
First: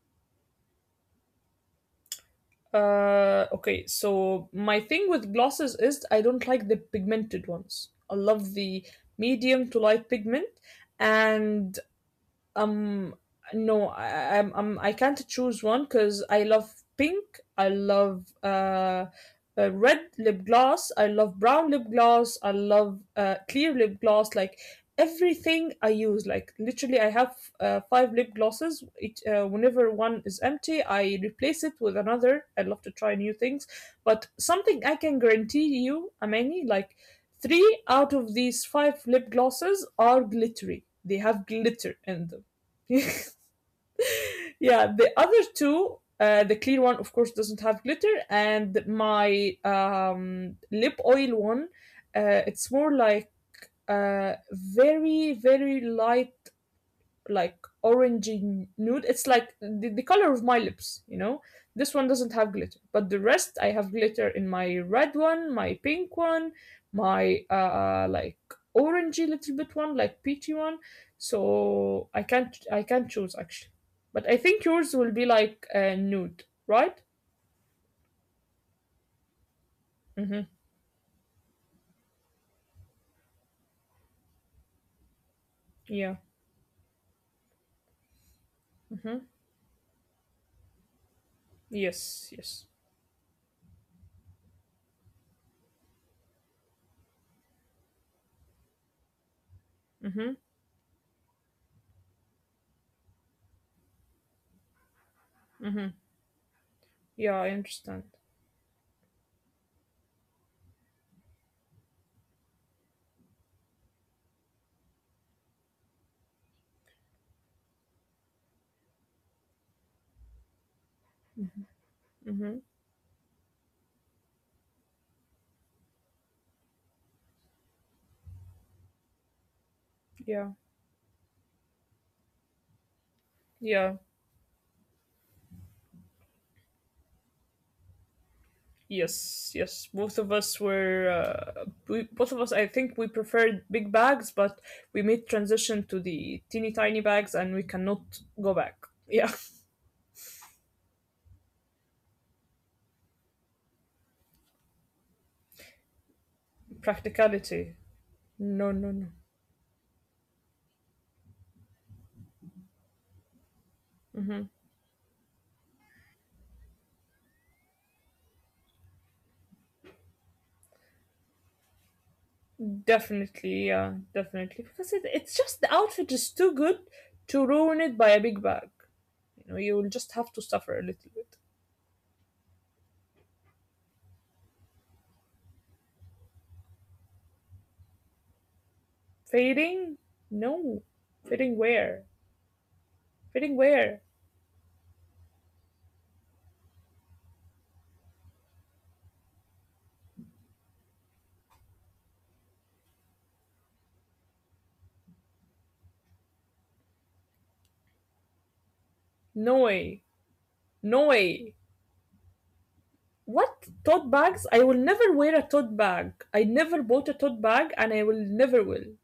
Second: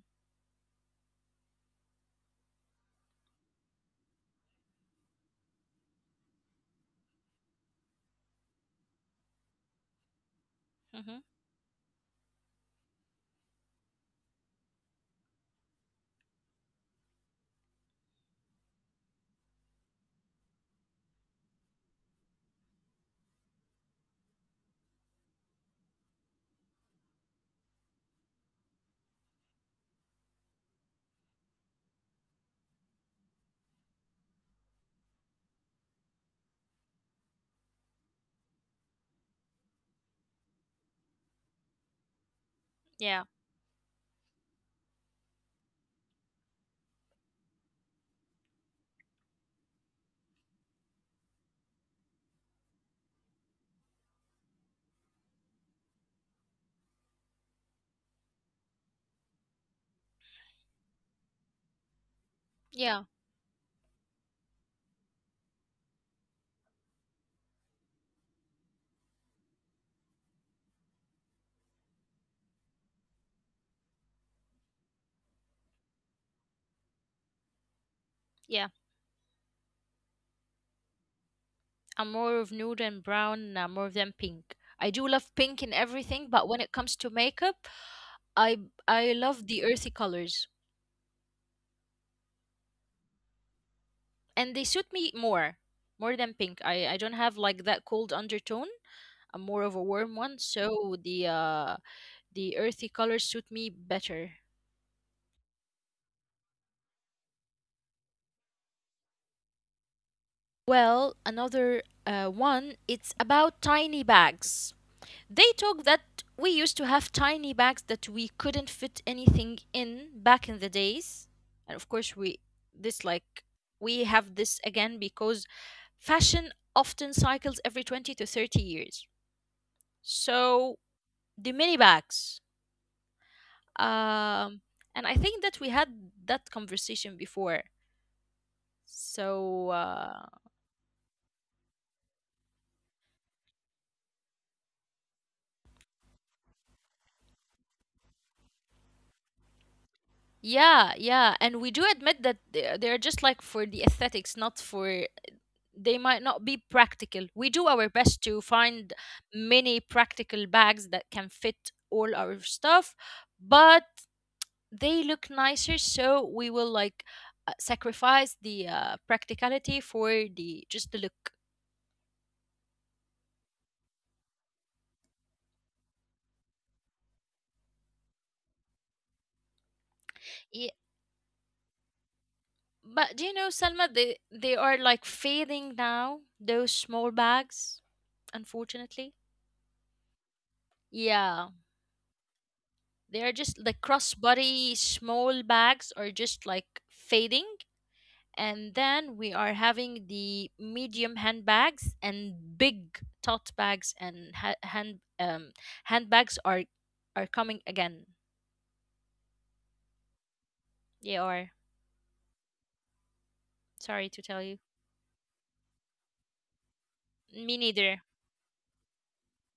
S2: Okay, so my thing with glosses is I don't like the pigmented ones. I love the medium to light pigment,
S1: Mm-hmm.
S2: and um no, I I'm I can't choose one because I love pink, I love red lip gloss, I love brown lip gloss, I love clear lip gloss, like everything I use, like literally I have five lip glosses, whenever one is empty I replace it with another, I love to try new things. But something I can guarantee you, amani, like three out of these five lip glosses are glittery, they have glitter in them.
S1: Yeah,
S2: [laughs] Yeah, the other two, the clear one, of course, doesn't have glitter, and my lip oil one, it's more like very, very light, like orangey nude. It's like the color of my lips, you know. This one doesn't have glitter,
S1: yeah,
S2: but the rest I have glitter in my red one, my pink one, my like orangey little bit one, like peachy one. So I can't choose actually. But I think yours will be like nude, right?
S1: yeah.
S2: Mm-hmm.
S1: I'm more of nude and brown, more than pink. I do love pink in everything,
S2: Yeah.
S1: but when it comes to makeup, I I
S2: Mm-hmm.
S1: love the earthy colors,
S2: Yes. Yes.
S1: and they suit me more, more than pink. I don't have like that cold undertone. I'm more of a warm one,
S2: Mm-hmm.
S1: so the earthy colors suit me better.
S2: Mm-hmm. Yeah, I understand.
S1: Well, another one, it's about tiny bags. They talk that we used to have tiny bags that we couldn't fit anything in back in the days, and of course we
S2: Mm-hmm.
S1: this like we have this again because fashion often cycles every 20 to 30 years. So
S2: Yeah.
S1: the mini bags.
S2: Yeah.
S1: Um, and I think that we had that conversation before. So
S2: Yes, yes. Both of us both of us, I think we preferred big bags, but we made transition to the teeny tiny bags and we cannot go back. Yeah,
S1: yeah, yeah, and we do admit that they're just like for the aesthetics, not for they might not be
S2: [laughs]
S1: practical. We do our
S2: practicality.
S1: best to find
S2: No, no, no.
S1: many practical bags that can fit all our stuff, but they look nicer, so we will like sacrifice the practicality for the just the look.
S2: Definitely, yeah, definitely. Because it's just the outfit is too good to ruin it by a big bag. You know, you will just have to suffer a little bit.
S1: But do you know, Selma, they are like fading now, those small bags, unfortunately.
S2: Fading? No.
S1: Yeah.
S2: Fading where?
S1: They are just the
S2: Fading where?
S1: crossbody small bags are just like fading. And then we are having the medium handbags and big tote bags, and handbags are coming again.
S2: No way.
S1: They are.
S2: No way.
S1: Sorry
S2: What
S1: to tell
S2: tote
S1: you.
S2: bags? I will never wear a tote bag. I never
S1: Me
S2: bought a tote
S1: neither.
S2: bag and I will never will.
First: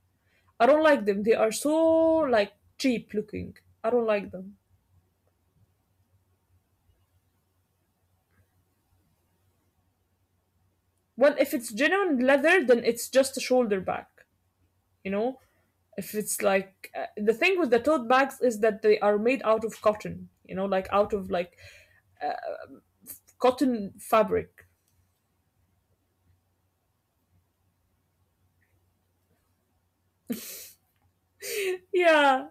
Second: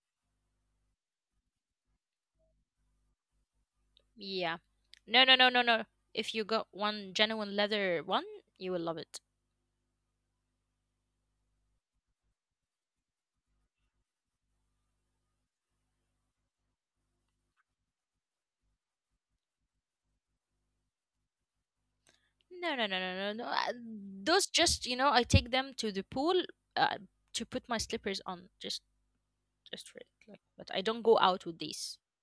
S2: I don't like them. They are so like cheap looking. I don't like
S1: Yeah.
S2: them.
S1: No, no, no, no, no. If you got one genuine leather one, you will love it.
S2: Well, if it's genuine leather, then it's just a shoulder bag, you know? If it's like The thing with the tote bags is that they are made out of cotton, you know, like out of like uh,
S1: No, no, no, no, no, no.
S2: cotton
S1: Those
S2: fabric.
S1: just, I take them to the pool uh, to put my slippers on, just for it. Like, but I don't go out with
S2: [laughs]
S1: these.
S2: Yeah.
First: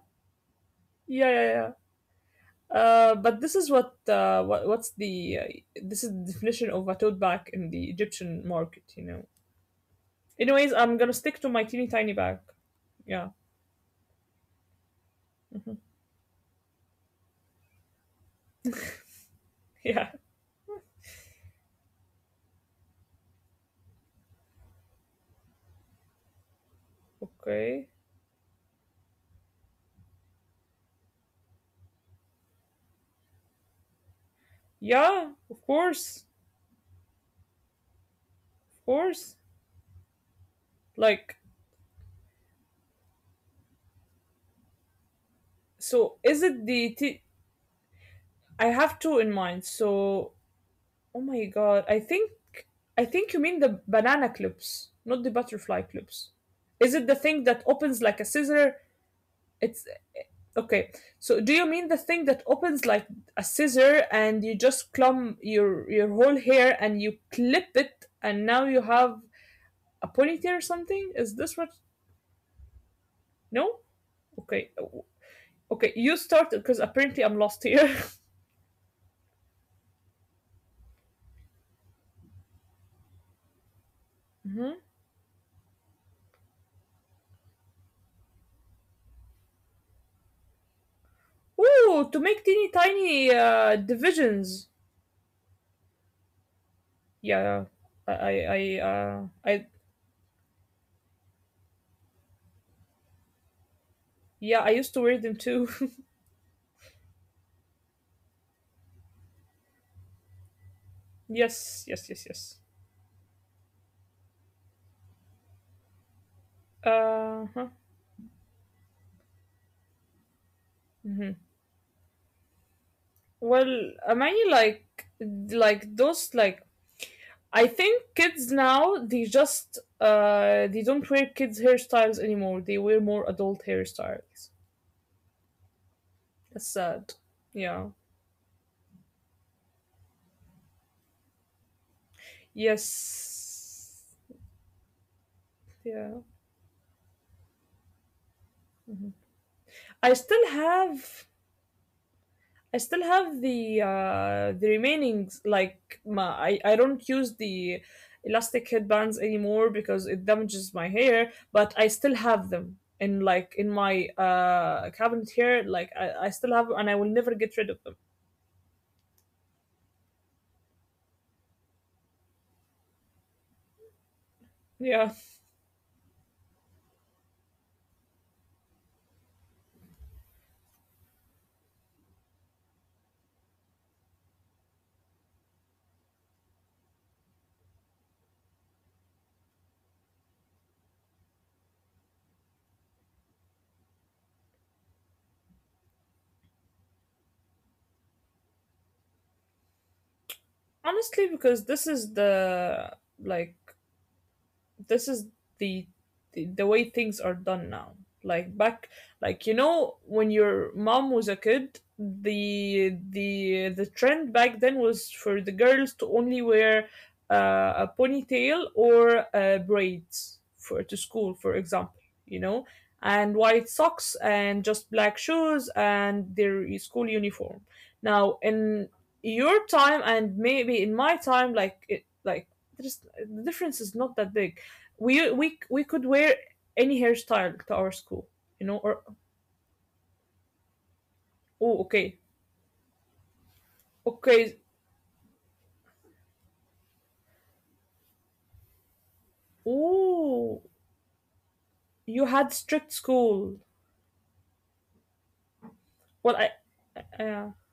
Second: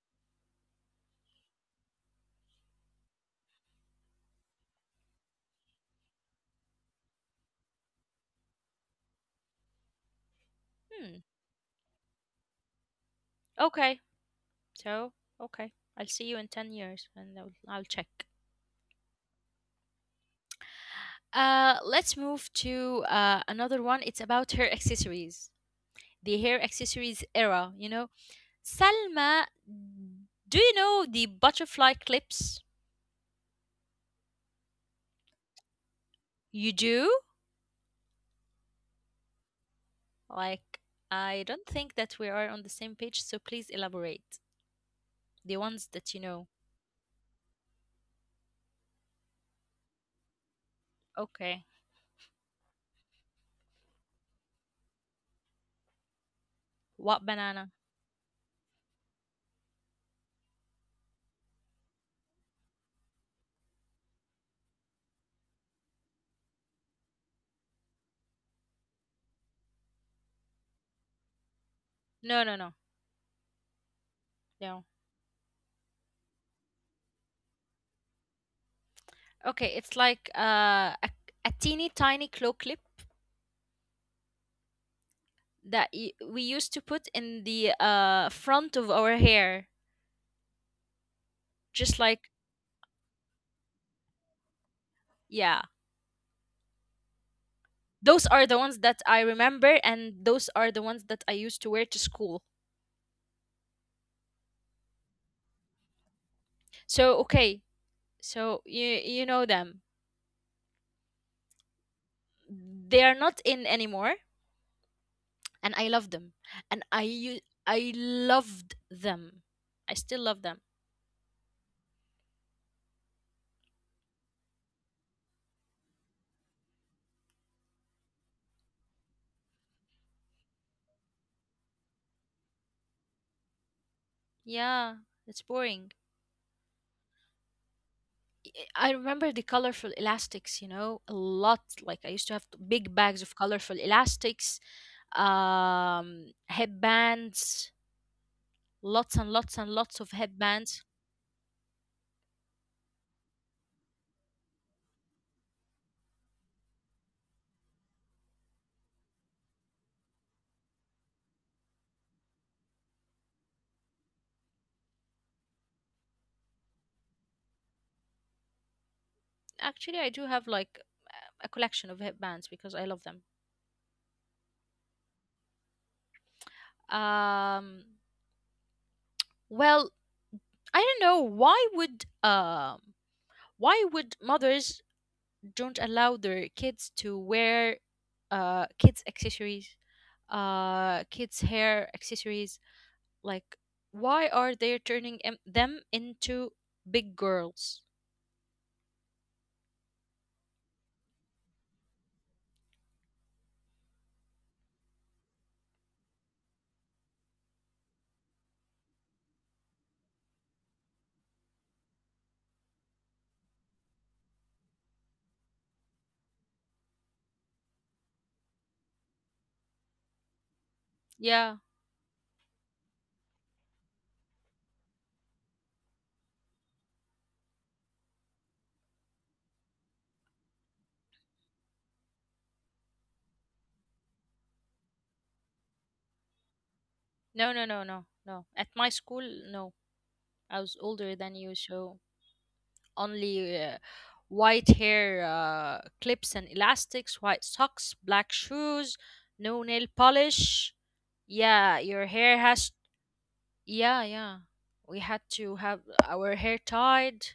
S2: Yeah, yeah, yeah. But this is the definition of a tote bag in the Egyptian market, you know. Anyways,
S1: Hmm.
S2: I'm gonna stick to my teeny tiny bag. Yeah,
S1: Okay. So, okay. I'll see you in 10 years, and I'll check.
S2: [laughs] yeah,
S1: Let's move to another one. It's about her accessories, the hair accessories era.
S2: okay,
S1: Salma, do you know the butterfly clips?
S2: yeah, of
S1: You
S2: course,
S1: do?
S2: of course.
S1: Like, I don't think
S2: Like,
S1: that we are on the same page, so please elaborate. The ones that you
S2: so
S1: know.
S2: is it the t- I have two in mind. So, oh
S1: Okay.
S2: my god, I think you mean the banana clips, not the butterfly clips. Is
S1: What
S2: it the
S1: banana?
S2: thing that opens like a scissor? It's Okay. So do you mean the thing that opens like a scissor and you just clump your whole hair and you clip it and now you have a ponytail or something? Is this what?
S1: No, no, no,
S2: No?
S1: no.
S2: Okay. Okay, you started because apparently I'm lost here.
S1: Okay, it's like a teeny tiny claw clip
S2: [laughs] hmm
S1: that we used to put in the front of our hair. Just like,
S2: Ooh, to make teeny tiny divisions.
S1: yeah.
S2: Yeah,
S1: Those
S2: I,
S1: are the
S2: I,
S1: ones that
S2: I,
S1: I
S2: uh,
S1: remember,
S2: I,
S1: and those are the ones that I used to wear to school.
S2: yeah, I used to wear them too. [laughs]
S1: So, okay. So, you know them.
S2: yes, yes, yes, yes.
S1: They are not in anymore and I love them, and
S2: Uh
S1: I
S2: huh.
S1: loved them. I still love them.
S2: hmm Well, I mean, like those, like I think kids now they just they don't wear kids hairstyles anymore. They wear more adult hairstyles.
S1: Yeah, it's boring.
S2: That's sad. Yeah.
S1: I remember the colorful elastics, a lot. Like I used to have big bags of colorful
S2: Yes.
S1: elastics,
S2: Yeah.
S1: headbands, lots and lots and lots of
S2: I still
S1: headbands.
S2: have I still have the remaining, like my I don't use the elastic headbands anymore because it damages my hair, but I still have them in my cabinet here. Like I still have and I will never get rid of them.
S1: Actually, I do have like a collection of headbands because I love them.
S2: Yeah.
S1: Um, Well, I don't know why would um why would mothers don't allow their kids to wear kids accessories kids hair accessories, like why are they turning them into big girls?
S2: Honestly, because like this is the, the way things are done now. Like back, like you know, when your mom was a kid, the trend back then was for the girls to only wear a ponytail or braids for to school for example,
S1: Yeah.
S2: you know. And white socks and just black shoes and their school uniform. Now in your time and maybe in my time, like there's, the difference is not that big. We could wear any hairstyle to our
S1: No, no,
S2: school,
S1: no, no,
S2: you know.
S1: no.
S2: Or
S1: At my school, no, I was older than
S2: oh,
S1: you,
S2: okay,
S1: so only
S2: okay.
S1: white hair clips and elastics, white socks, black shoes, no nail
S2: Oh,
S1: polish.
S2: you
S1: Yeah,
S2: had
S1: your hair
S2: strict
S1: has.
S2: school.
S1: Yeah, yeah. We had to have
S2: Well,
S1: our hair
S2: uh,
S1: tied.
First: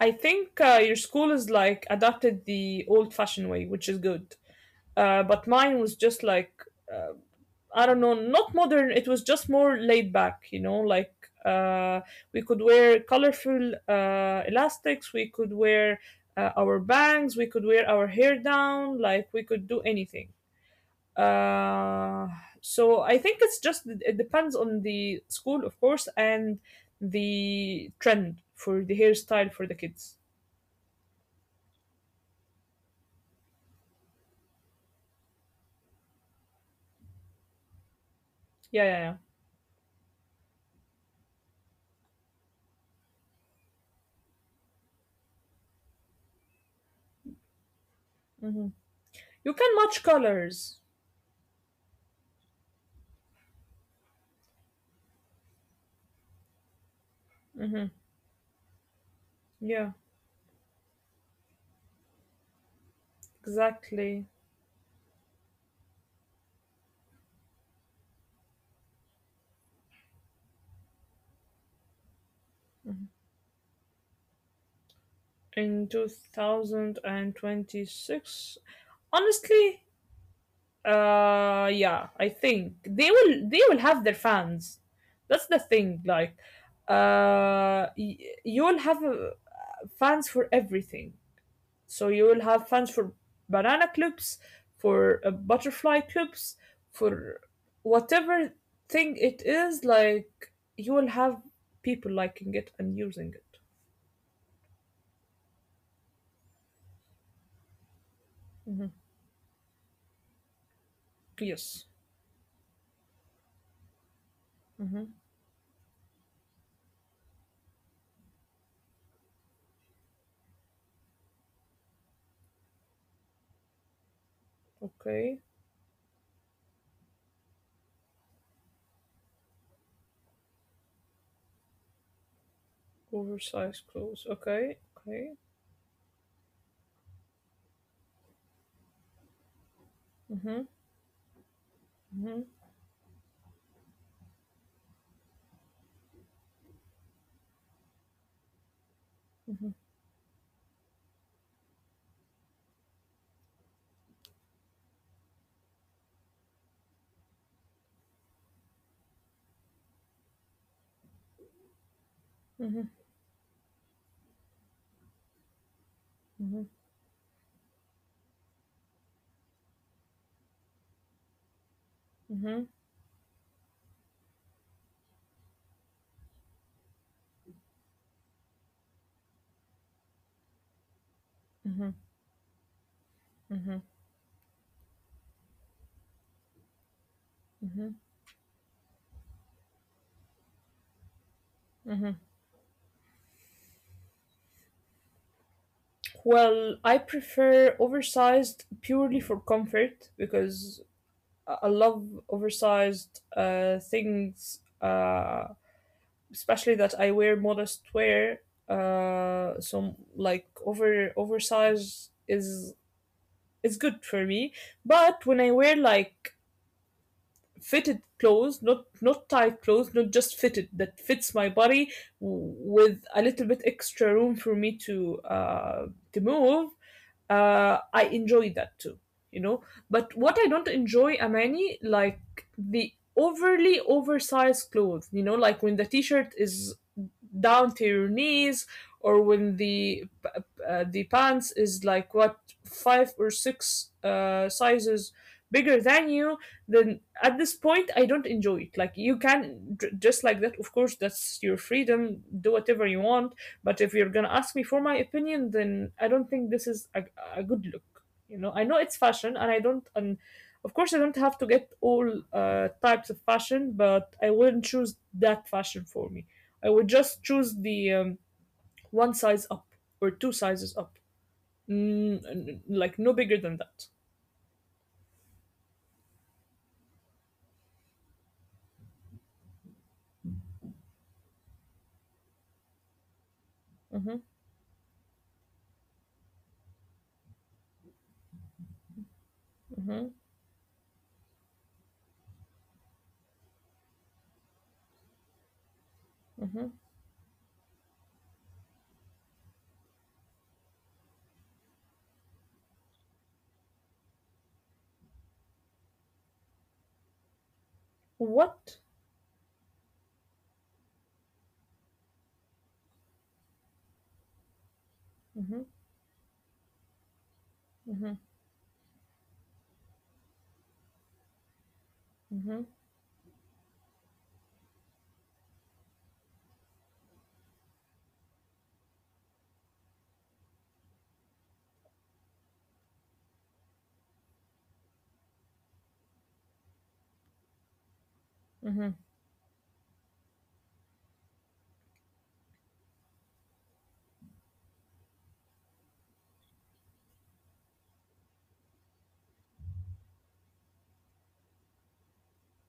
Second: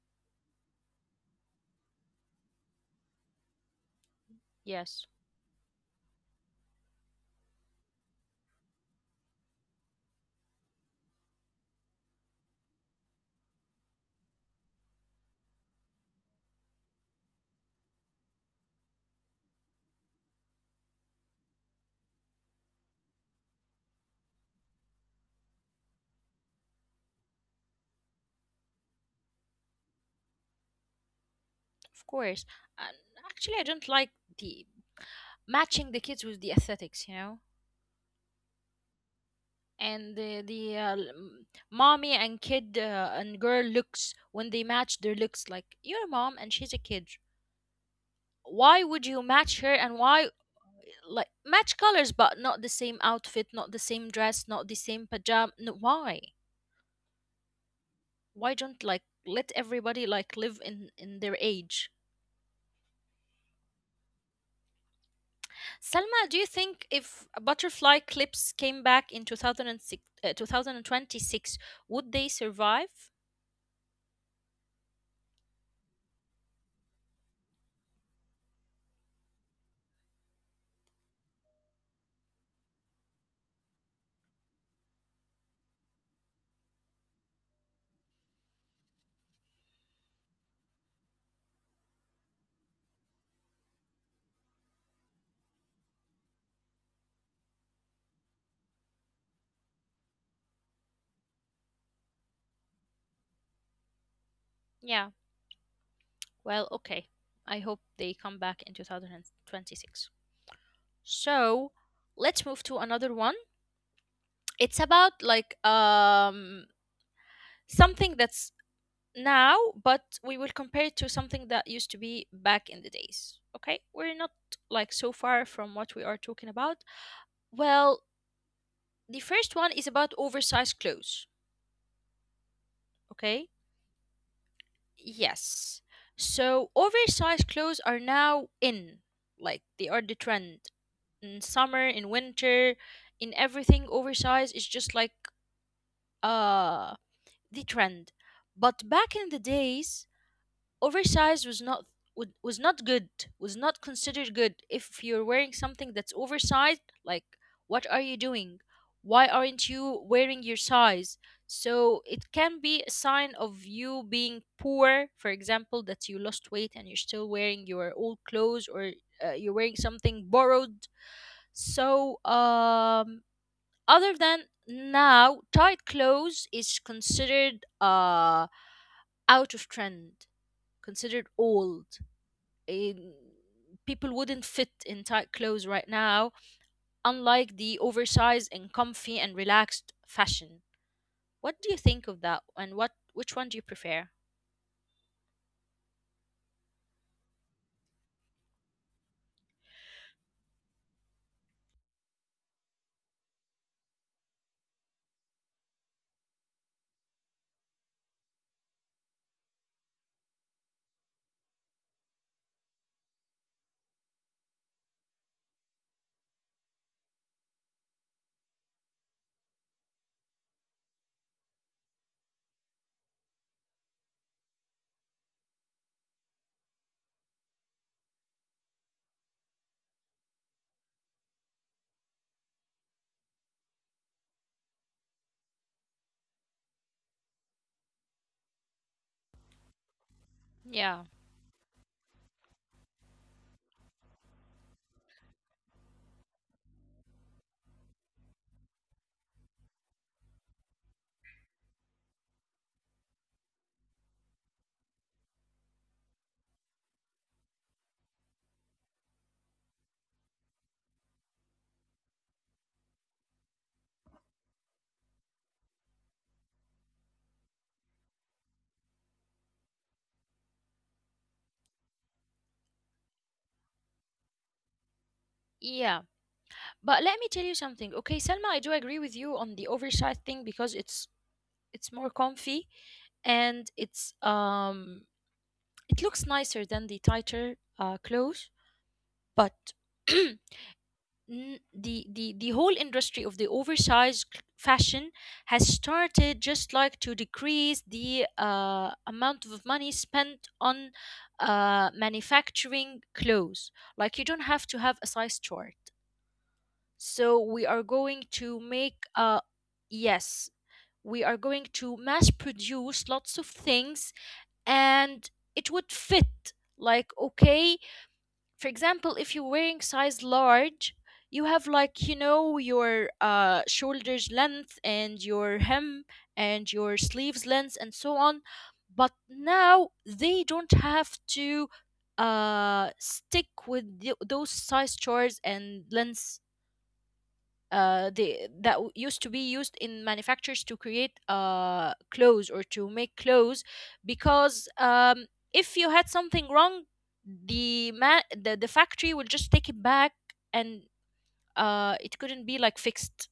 S2: I think your school is like adopted the old-fashioned way, which is good.
S1: Yes,
S2: But mine was just like uh, I don't know, not modern. It was just more laid back, you know, like uh, we could wear colorful elastics, we could wear our bangs, we could wear our hair down, like we could do anything. Uh, so I think it's just, it depends on the school, of course, and the trend for the hairstyle for the kids.
S1: of course. And actually, I don't like the matching the kids with the aesthetics, you know?
S2: Yeah, yeah,
S1: And mommy and kid and girl looks, when they match their looks, like your mom and she's a kid.
S2: yeah. hmm
S1: Why would you
S2: You can
S1: match her
S2: match
S1: and why,
S2: colors.
S1: like, match colors but not the same outfit, not the same dress, not the same pajama? No, why?
S2: Hmm
S1: Why don't, like, let
S2: Yeah,
S1: everybody, like, live in their age?
S2: exactly.
S1: Salma, do you think if butterfly clips came back in 2006, 2026, would they survive?
S2: In 2026, honestly, yeah, I think they will, they will have their fans. That's the thing, like uh y- you'll have fans for everything. So you will have fans for banana clips, for butterfly clips, for whatever thing it is. Like, you will have people liking it and using it.
S1: Yeah, well, okay. I hope they come back in
S2: Hmm.
S1: 2026. So
S2: Yes.
S1: let's move to another one. It's about
S2: Hmm.
S1: like something that's now, but we will compare it to something that used to be back in the days. Okay, we're not like so far
S2: Okay.
S1: from what we are talking about. Well, the first one is about oversized clothes. Okay.
S2: Oversized clothes. Okay. Okay.
S1: Yes. So oversized clothes are now in, like they are the trend
S2: Hmm.
S1: in summer, in winter,
S2: Hmm.
S1: in everything. Oversized is just like uh the trend. But back in the days, oversized was not good, was not considered good. If you're wearing something that's oversized, like what are you doing? Why aren't you wearing your size? So it can be a sign
S2: Hmm.
S1: of you being poor, for example, that you lost weight and you're still
S2: Hmm.
S1: wearing your old clothes, or you're wearing something borrowed. So
S2: Hmm.
S1: other than, now tight clothes is considered out of trend, considered old,
S2: Hmm.
S1: in, people wouldn't fit in tight clothes right now, unlike the oversized
S2: Hmm.
S1: and comfy and relaxed fashion. What do you think of that? And what which one do you prefer?
S2: Well, I prefer oversized purely for comfort because I love oversized things, uh, especially that I wear modest wear. So like oversized is good for me, but when I wear like fitted clothes, not tight clothes, not just fitted that fits my body with a little bit extra room for me to move, I enjoy that too, you know. But what I don't enjoy, Amani, like the overly oversized clothes, you know, like when the t-shirt is down to your knees, or when
S1: Yeah.
S2: the pants is like what, five or six sizes bigger than you, then at this point I don't enjoy it. Like, you can just like that, of course. That's your freedom, do whatever you want. But if you're gonna ask me for my opinion, then I don't think this is a good look. You know, I know it's fashion, and I don't and of course I don't have to get all types of fashion, but I wouldn't choose that fashion for me. I would just choose the one size up or two sizes up. Like, no bigger than that.
S1: Yeah. But let me tell you something. Okay, Selma, I do agree with you on the oversized thing because it's more comfy, and
S2: Hmm.
S1: it looks nicer than the tighter clothes, but [clears throat]
S2: Hmm.
S1: the whole industry of the oversized fashion has started just like to
S2: Hmm.
S1: decrease the amount of money spent on manufacturing clothes, like you don't have to have a size chart, so we are going to make
S2: What?
S1: yes, we are going to mass produce lots of things, and it would
S2: Hmm.
S1: fit like okay. For
S2: Hmm.
S1: example, if you're wearing size large, you have like
S2: Hmm.
S1: your
S2: Hmm.
S1: shoulders length and your hem and your sleeves length and so on. But now they don't have to stick with those size charts and length, used to be
S2: Hmm.
S1: used in manufacturers to create clothes or to make clothes, because if you had something wrong, the, ma- the factory will just take it back, and it couldn't be like fixed.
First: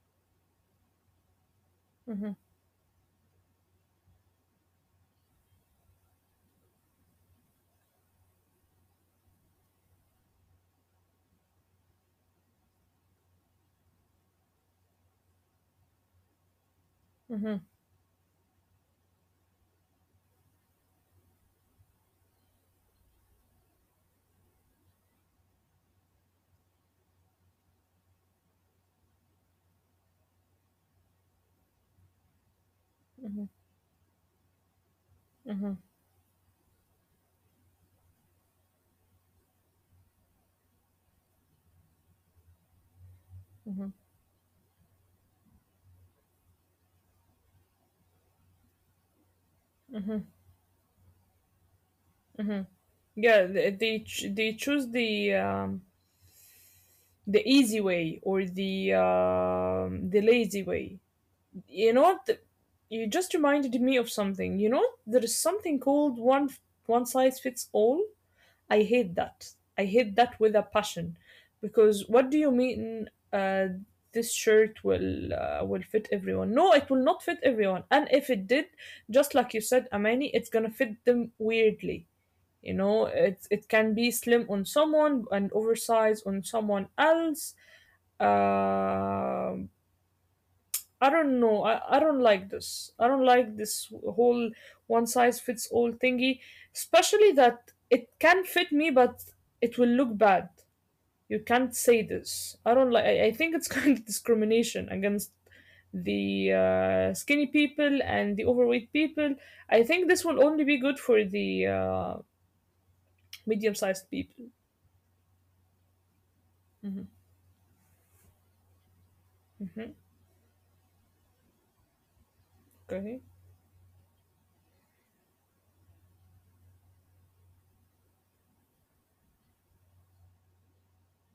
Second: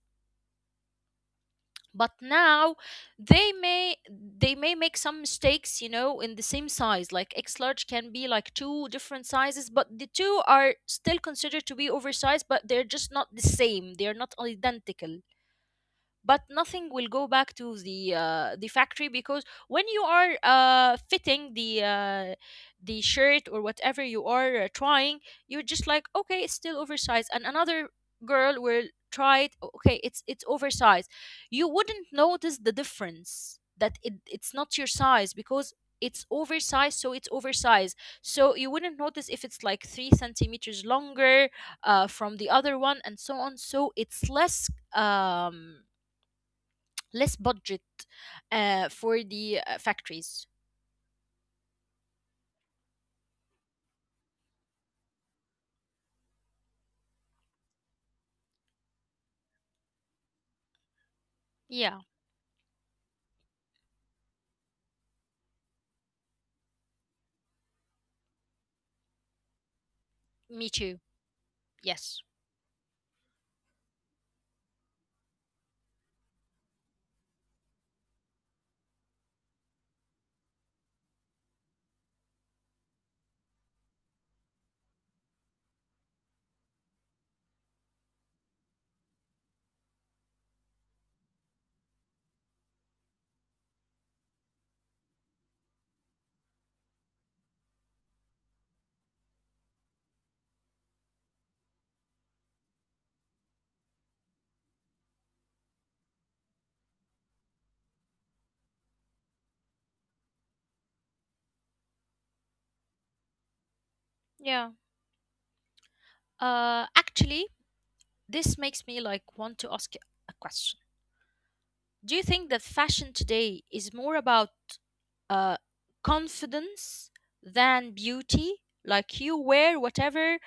S1: But now they may make some mistakes, in the same size, like x large can be like two different sizes, but the two are still considered to be oversized, but they're just not the same, they're not identical. But nothing will go back
S2: Hmm.
S1: to the factory, because when you are fitting the shirt or whatever you are trying, you're just like, okay, it's still oversized. And another girl will try it. "Oh, okay, it's oversized. You wouldn't notice the difference, that it's not your size, because
S2: Hmm.
S1: it's oversized, so it's oversized, so you wouldn't notice if it's like three centimeters longer from the other one and so on, so
S2: Hmm.
S1: it's less um less budget for the factories.
S2: Hmm. Yeah, they they choose the easy way, or the lazy way. You know
S1: Yeah.
S2: what? You just reminded me of something. You know, there is something called one size fits all. I hate that. I hate that with a
S1: Me
S2: passion,
S1: too.
S2: because what do
S1: Yes.
S2: you mean this shirt will, will fit everyone? No, it will not fit everyone. And if it did, just like you said, Amani, it's gonna fit them weirdly. You know, it can be slim on someone and oversized on someone else. Um I don't know. I don't like this. I don't like this whole one size fits all thingy. Especially that it can fit me, but it will look bad. You can't say this. I don't like. I think it's [laughs] kind of discrimination against the skinny people and the overweight people. I think this will only be good for the medium sized people.
S1: Yeah.
S2: Hmm.
S1: Actually, this makes me
S2: Hmm.
S1: like want to ask a question. Do you
S2: Okay.
S1: think that fashion today is more about uh, confidence than beauty? Like you wear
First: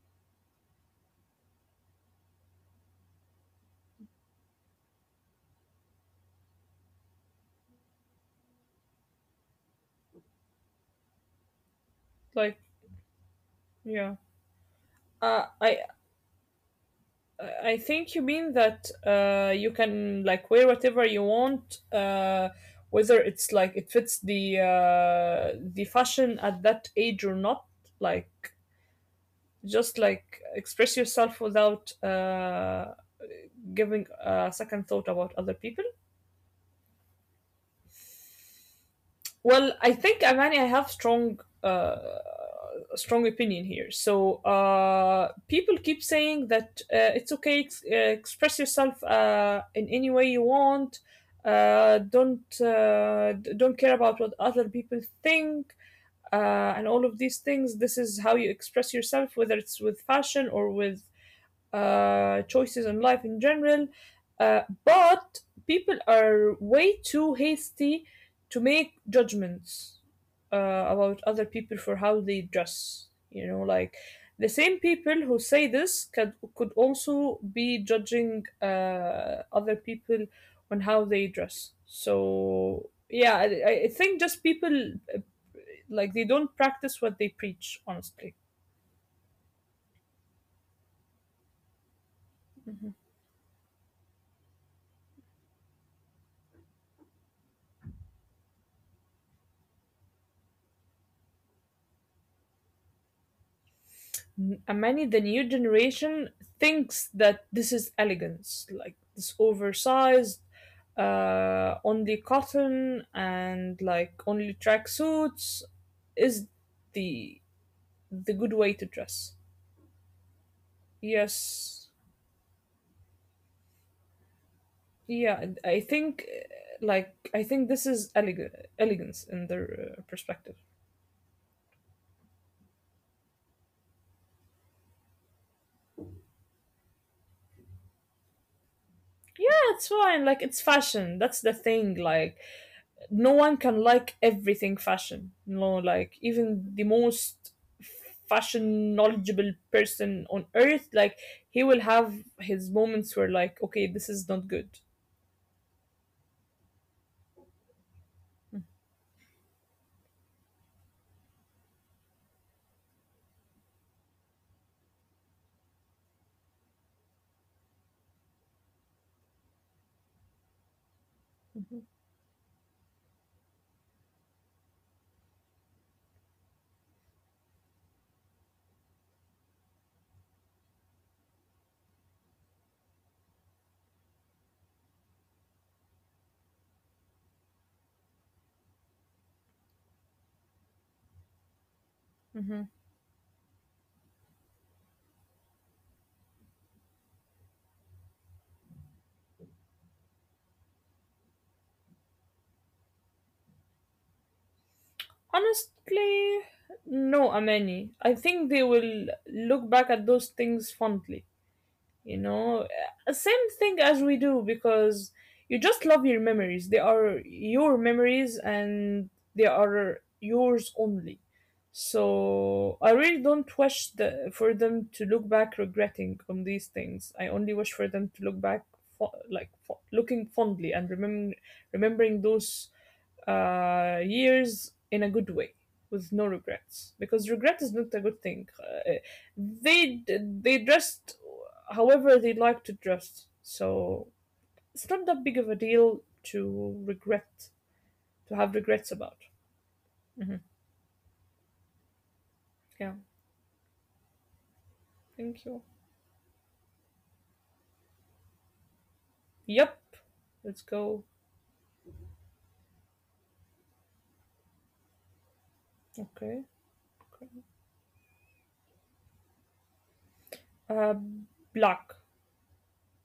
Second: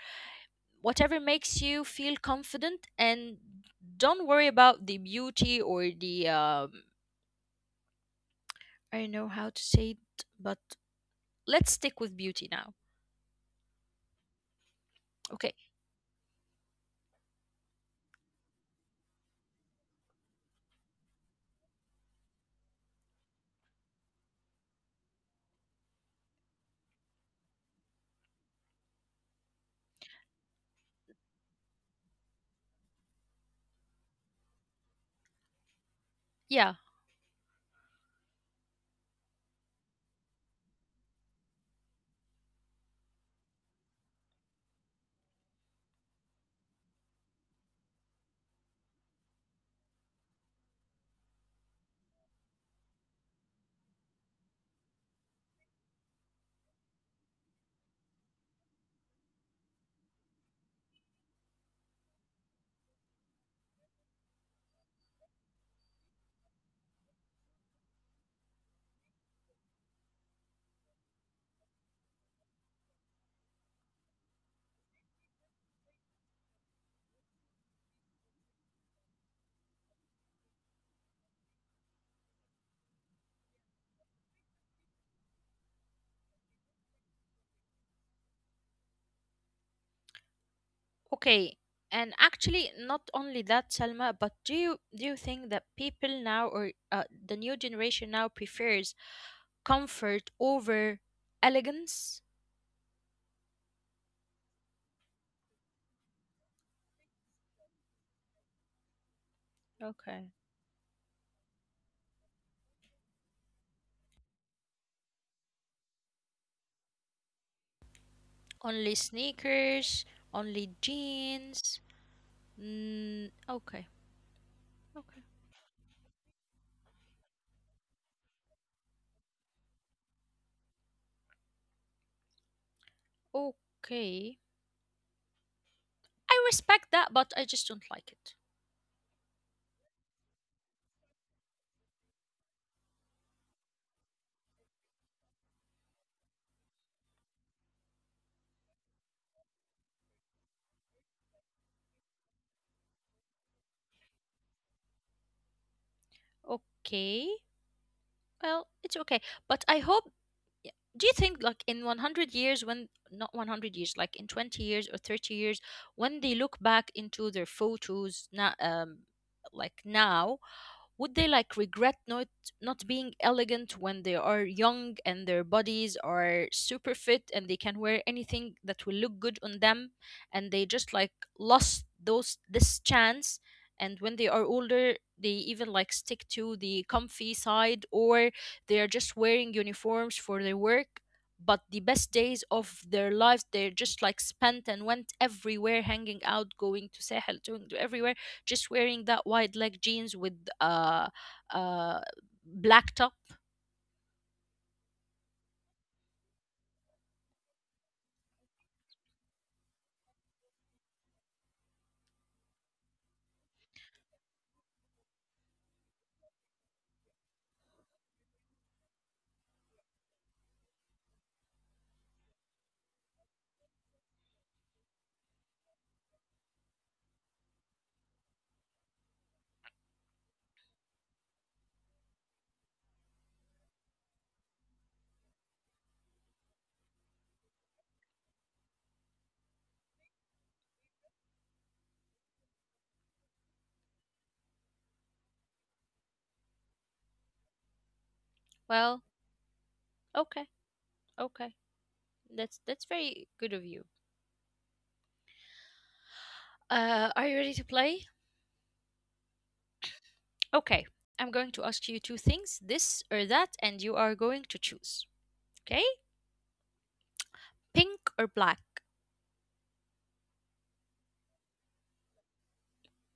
S1: whatever makes you feel confident, and don't worry about the beauty, or the I don't know how to say it, but let's stick with beauty
S2: Like,
S1: now.
S2: yeah. Uh,
S1: Okay,
S2: I I think you mean that you can like wear whatever you want, whether it's like it fits the fashion at that age or not. Like, just like express yourself without giving a second thought about other people.
S1: yeah.
S2: Well, I think, Amani, I have a strong opinion here. So people keep saying that it's okay express yourself in any way you want. Don't care about what other people think, and all of these things. This is how you express yourself, whether it's with fashion or with choices in life in general. But people are way too hasty to make judgments about other people for how they dress. You know, like the same people who say this could also be judging other people on how they dress. So yeah, I think just people, like, they don't practice what they preach. Honestly.
S1: Okay, and actually, not only that, Selma, but do you think that people now, or the new generation now, prefers comfort over elegance?
S2: Many, the new generation, thinks that this is elegance, like this
S1: Okay.
S2: oversized, only cotton, and like only tracksuits, is the the good way to
S1: Only
S2: dress.
S1: sneakers, only jeans.
S2: Yes.
S1: Mm, okay, okay,
S2: Yeah, and I think, this is elegance in their perspective.
S1: okay. I respect that, but I just don't like it.
S2: That's fine. Like, it's fashion. That's the thing, like, no one can like everything fashion. You know, like even the most fashion knowledgeable person on earth, like, he will have his moments where, like, okay, this is not good.
S1: Okay, well, it's okay. But I hope. Yeah. Do you think, like, in 100 years, when, not 100 years, like in 20 years or 30 years, when they look back into their photos now, like now, would they like
S2: Mm-hmm.
S1: regret not being elegant when they are young and their bodies are super fit and they can wear anything that will look good on them, and they just like lost those this chance, and when they are older they even like stick to the comfy side, or they are just wearing uniforms for their work, but the best days
S2: Mm-hmm.
S1: of their lives they're just like spent and went everywhere, hanging out, going to Sahel, doing to everywhere, just wearing that wide leg jeans with uh uh black top.
S2: Honestly, no, Amani. I think they will look back at those things fondly, you know. Same thing as we do, because you just love your memories. They are your memories, and they are yours only. So I really don't wish for them to look back regretting on these things. I only wish for them to look back looking fondly, and remembering those years in a good way with no regrets. Because regret is not a good thing. They dressed however they like to dress, so it's not that big of a deal to regret, to have regrets
S1: Well,
S2: about.
S1: okay,
S2: Hmm.
S1: okay, that's
S2: Yeah.
S1: very good of you.
S2: Thank you.
S1: Are you ready to play?
S2: Yep. Let's
S1: Okay.
S2: go.
S1: I'm going to ask you two things, this or that, and you are going to choose. Okay.
S2: Okay, okay.
S1: Pink or black?
S2: uh Black.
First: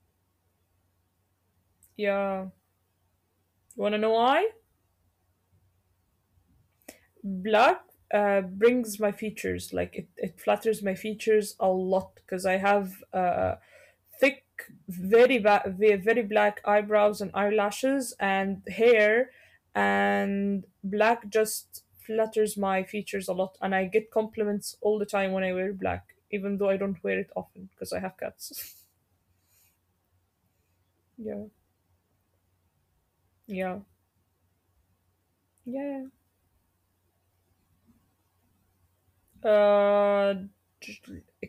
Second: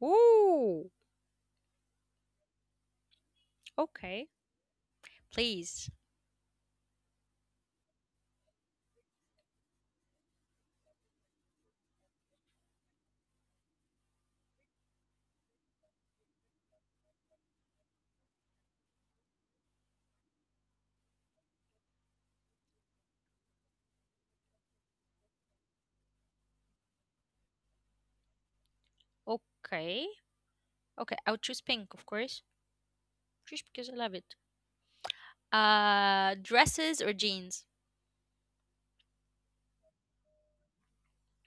S1: Ooh.
S2: Yeah. You want to know
S1: Okay,
S2: why?
S1: please.
S2: Black brings my features, like, it flatters my features a lot, because I have thick, very black eyebrows and eyelashes and hair, and black just flatters my features a lot. And I get compliments all the time when I wear black, even though I don't wear it often because I have cats.
S1: Okay, okay,
S2: [laughs]
S1: I'll
S2: Yeah,
S1: choose pink, of course, just
S2: yeah,
S1: because I love it.
S2: yeah.
S1: Dresses or jeans?
S2: uh,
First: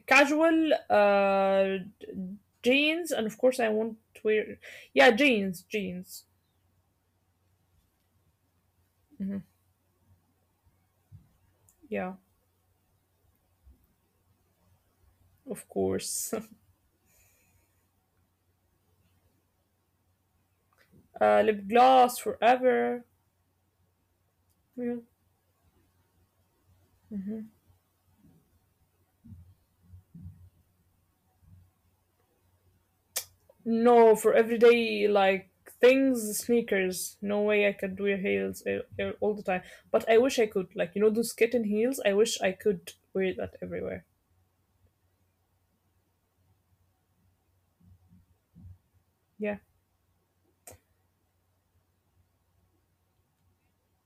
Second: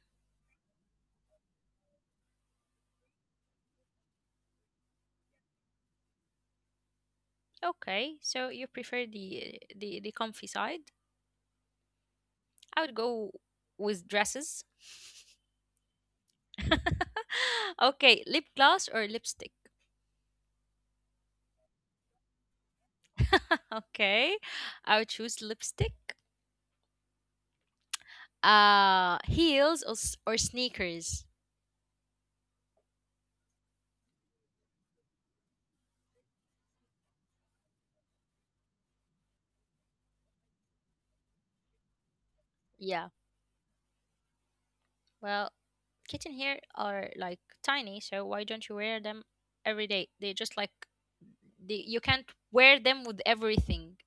S2: casual jeans, and of course I won't wear. Yeah, jeans, jeans.
S1: Okay, so you prefer
S2: Hmm.
S1: the comfy side.
S2: Yeah,
S1: I would go with dresses.
S2: of course.
S1: [laughs] Okay, lip gloss or lipstick?
S2: [laughs] Lip gloss forever.
S1: [laughs] Okay,
S2: Yeah.
S1: I would choose lipstick. Heels or sneakers?
S2: No, for everyday like things, sneakers. No way I could wear heels all the time. But I wish I could. Like, you know those kitten heels. I wish I could
S1: Yeah.
S2: wear that everywhere.
S1: Well, kitten here are like tiny, so why don't you wear them
S2: Yeah.
S1: every day? They just like you can't wear them with everything.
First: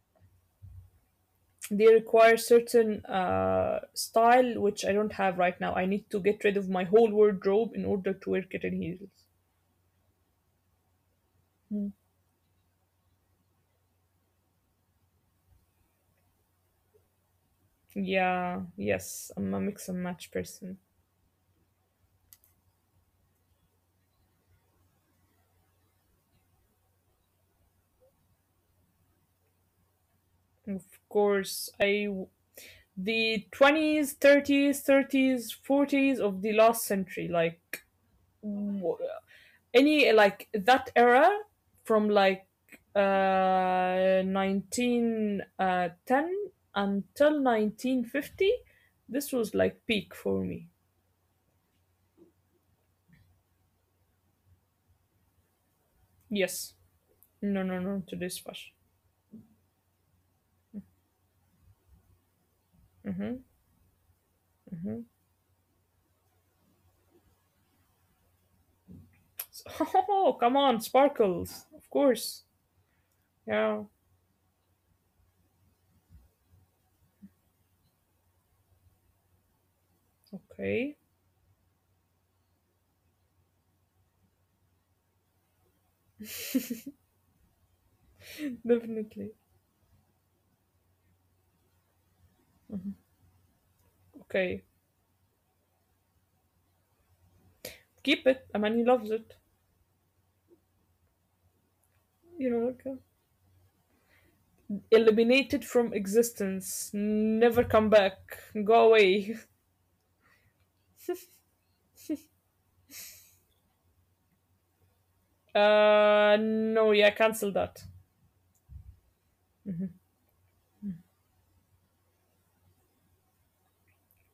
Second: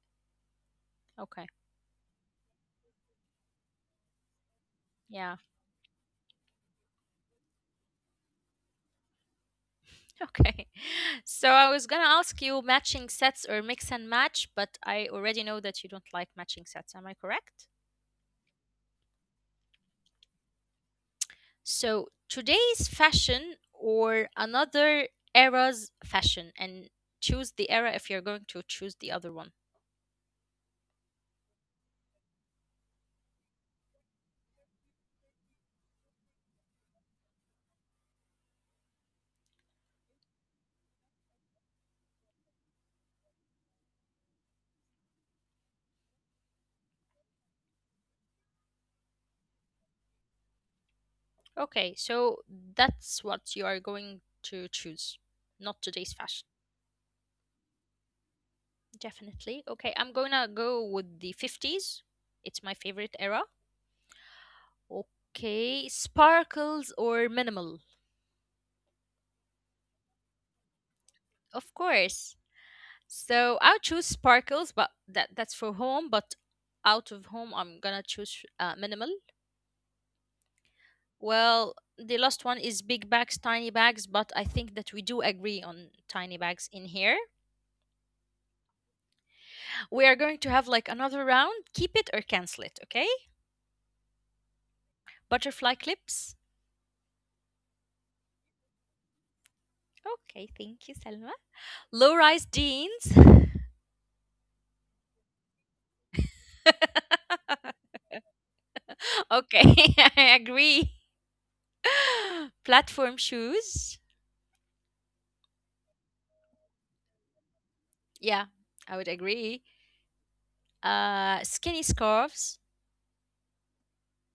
S1: Okay.
S2: They require certain style, which I don't
S1: Yeah.
S2: have right now. I need to get rid of my whole wardrobe in order to wear kitten heels.
S1: Okay. [laughs] So I was
S2: Mm.
S1: gonna ask you matching sets or mix and match, but I already know that you don't like matching sets. Am I correct?
S2: Yeah, yes, I'm a mix and match person.
S1: So today's fashion or another era's fashion, and choose the era if you're going to choose the other one.
S2: Of course, the 20s, 30s, 40s of the last century, like w- any like that era, from like 1910 until 1950. This was like peak for me.
S1: Okay, so that's what you are going to choose, not today's
S2: Yes.
S1: fashion.
S2: No, no, no. Today's fashion.
S1: Definitely. Okay, I'm gonna go with the 50s. It's my
S2: Mm-hmm.
S1: favorite era. Okay, sparkles or minimal?
S2: [laughs] Oh, come on, sparkles. Of
S1: Of
S2: course.
S1: course. So
S2: Yeah.
S1: I'll choose sparkles, but that's for home, but out of home I'm gonna choose minimal.
S2: Okay.
S1: Well, the last one is big bags, tiny bags, but I think that we do agree on tiny bags in here.
S2: Definitely.
S1: We are going to have like another round. Keep it or cancel it, okay?
S2: Okay.
S1: Butterfly clips.
S2: Keep it. Amani loves it.
S1: Okay, thank you, Selma. Low
S2: You
S1: rise
S2: know, like,
S1: jeans.
S2: eliminated from existence. Never come
S1: [laughs]
S2: back. Go away.
S1: Okay. [laughs] I agree.
S2: [laughs]
S1: [gasps] [laughs] Platform shoes.
S2: No. Yeah, cancel that.
S1: Yeah, I would agree. Skinny scarves.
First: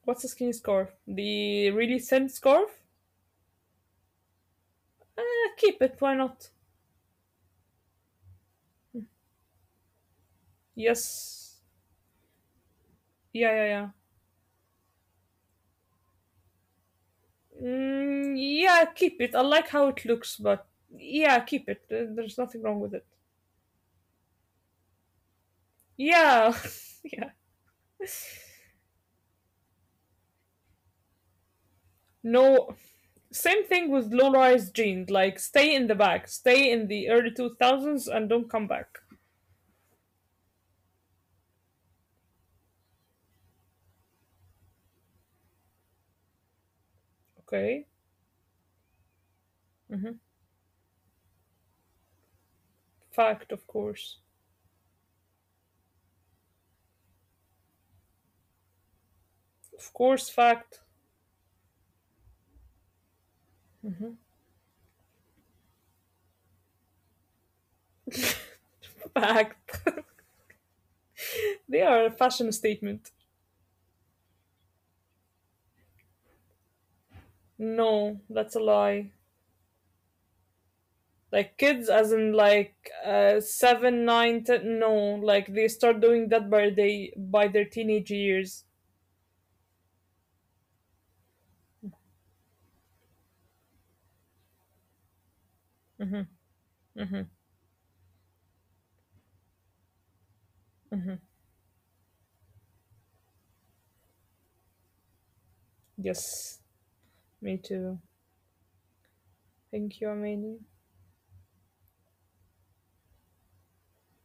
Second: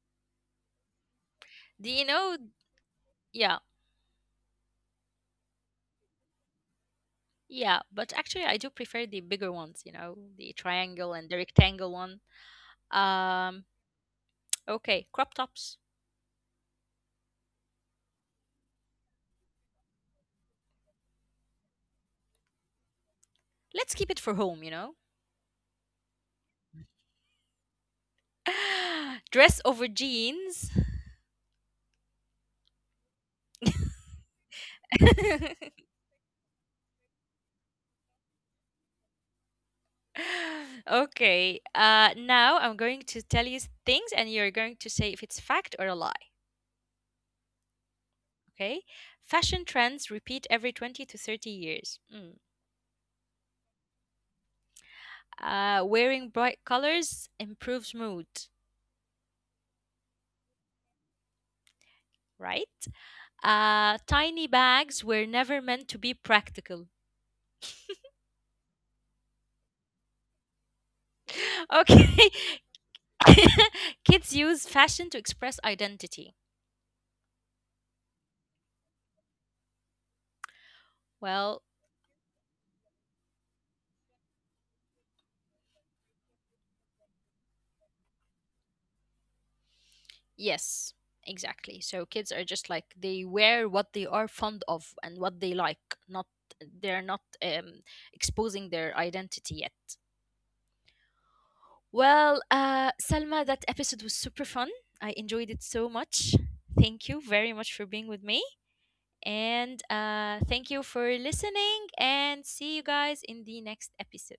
S2: What's a skinny scarf? The
S1: Do
S2: really
S1: you
S2: thin
S1: know?
S2: scarf?
S1: Yeah,
S2: Eh, keep it. Why not?
S1: yeah. But actually, I do prefer the bigger ones. You know, the triangle and the
S2: Yes.
S1: rectangle one.
S2: Yeah,
S1: Um.
S2: yeah, yeah.
S1: Okay, crop tops.
S2: Mm, yeah, keep it. I like how it looks, but yeah, keep it. There's nothing wrong with it.
S1: Let's keep it for home. You know.
S2: Yeah, [laughs] yeah.
S1: [laughs] Dress over jeans.
S2: No, same thing with low-rise jeans. Like, stay in the back, stay in the early two thousands, and don't come back.
S1: [laughs] Okay. Now I'm going to tell you things, and you're going to say if it's fact or a lie.
S2: Okay.
S1: Okay. Fashion trends
S2: Hmm.
S1: repeat every 20 to 30 years. Mm.
S2: Fact, of course.
S1: Wearing bright colors improves mood.
S2: Of course, fact.
S1: Right. Tiny bags were never meant to be practical.
S2: [laughs] Fact. [laughs] They
S1: [laughs]
S2: are a
S1: Okay.
S2: fashion statement.
S1: [laughs] Kids use fashion to express identity.
S2: No, that's a lie.
S1: Well,
S2: Like, kids as in like 7, 9, 10 no. Like, they start doing that by they by their teenage years.
S1: yes, exactly. So kids are just like they wear what they are fond of and what they like. Not They're not
S2: Hmm.
S1: exposing their identity yet. Well, Salma, that episode was super fun. I enjoyed it so much.
S2: Yes.
S1: Thank you very
S2: Me
S1: much for being
S2: too.
S1: with me, and
S2: Thank you, Amani.
S1: thank you for listening. And see you guys in the next episode.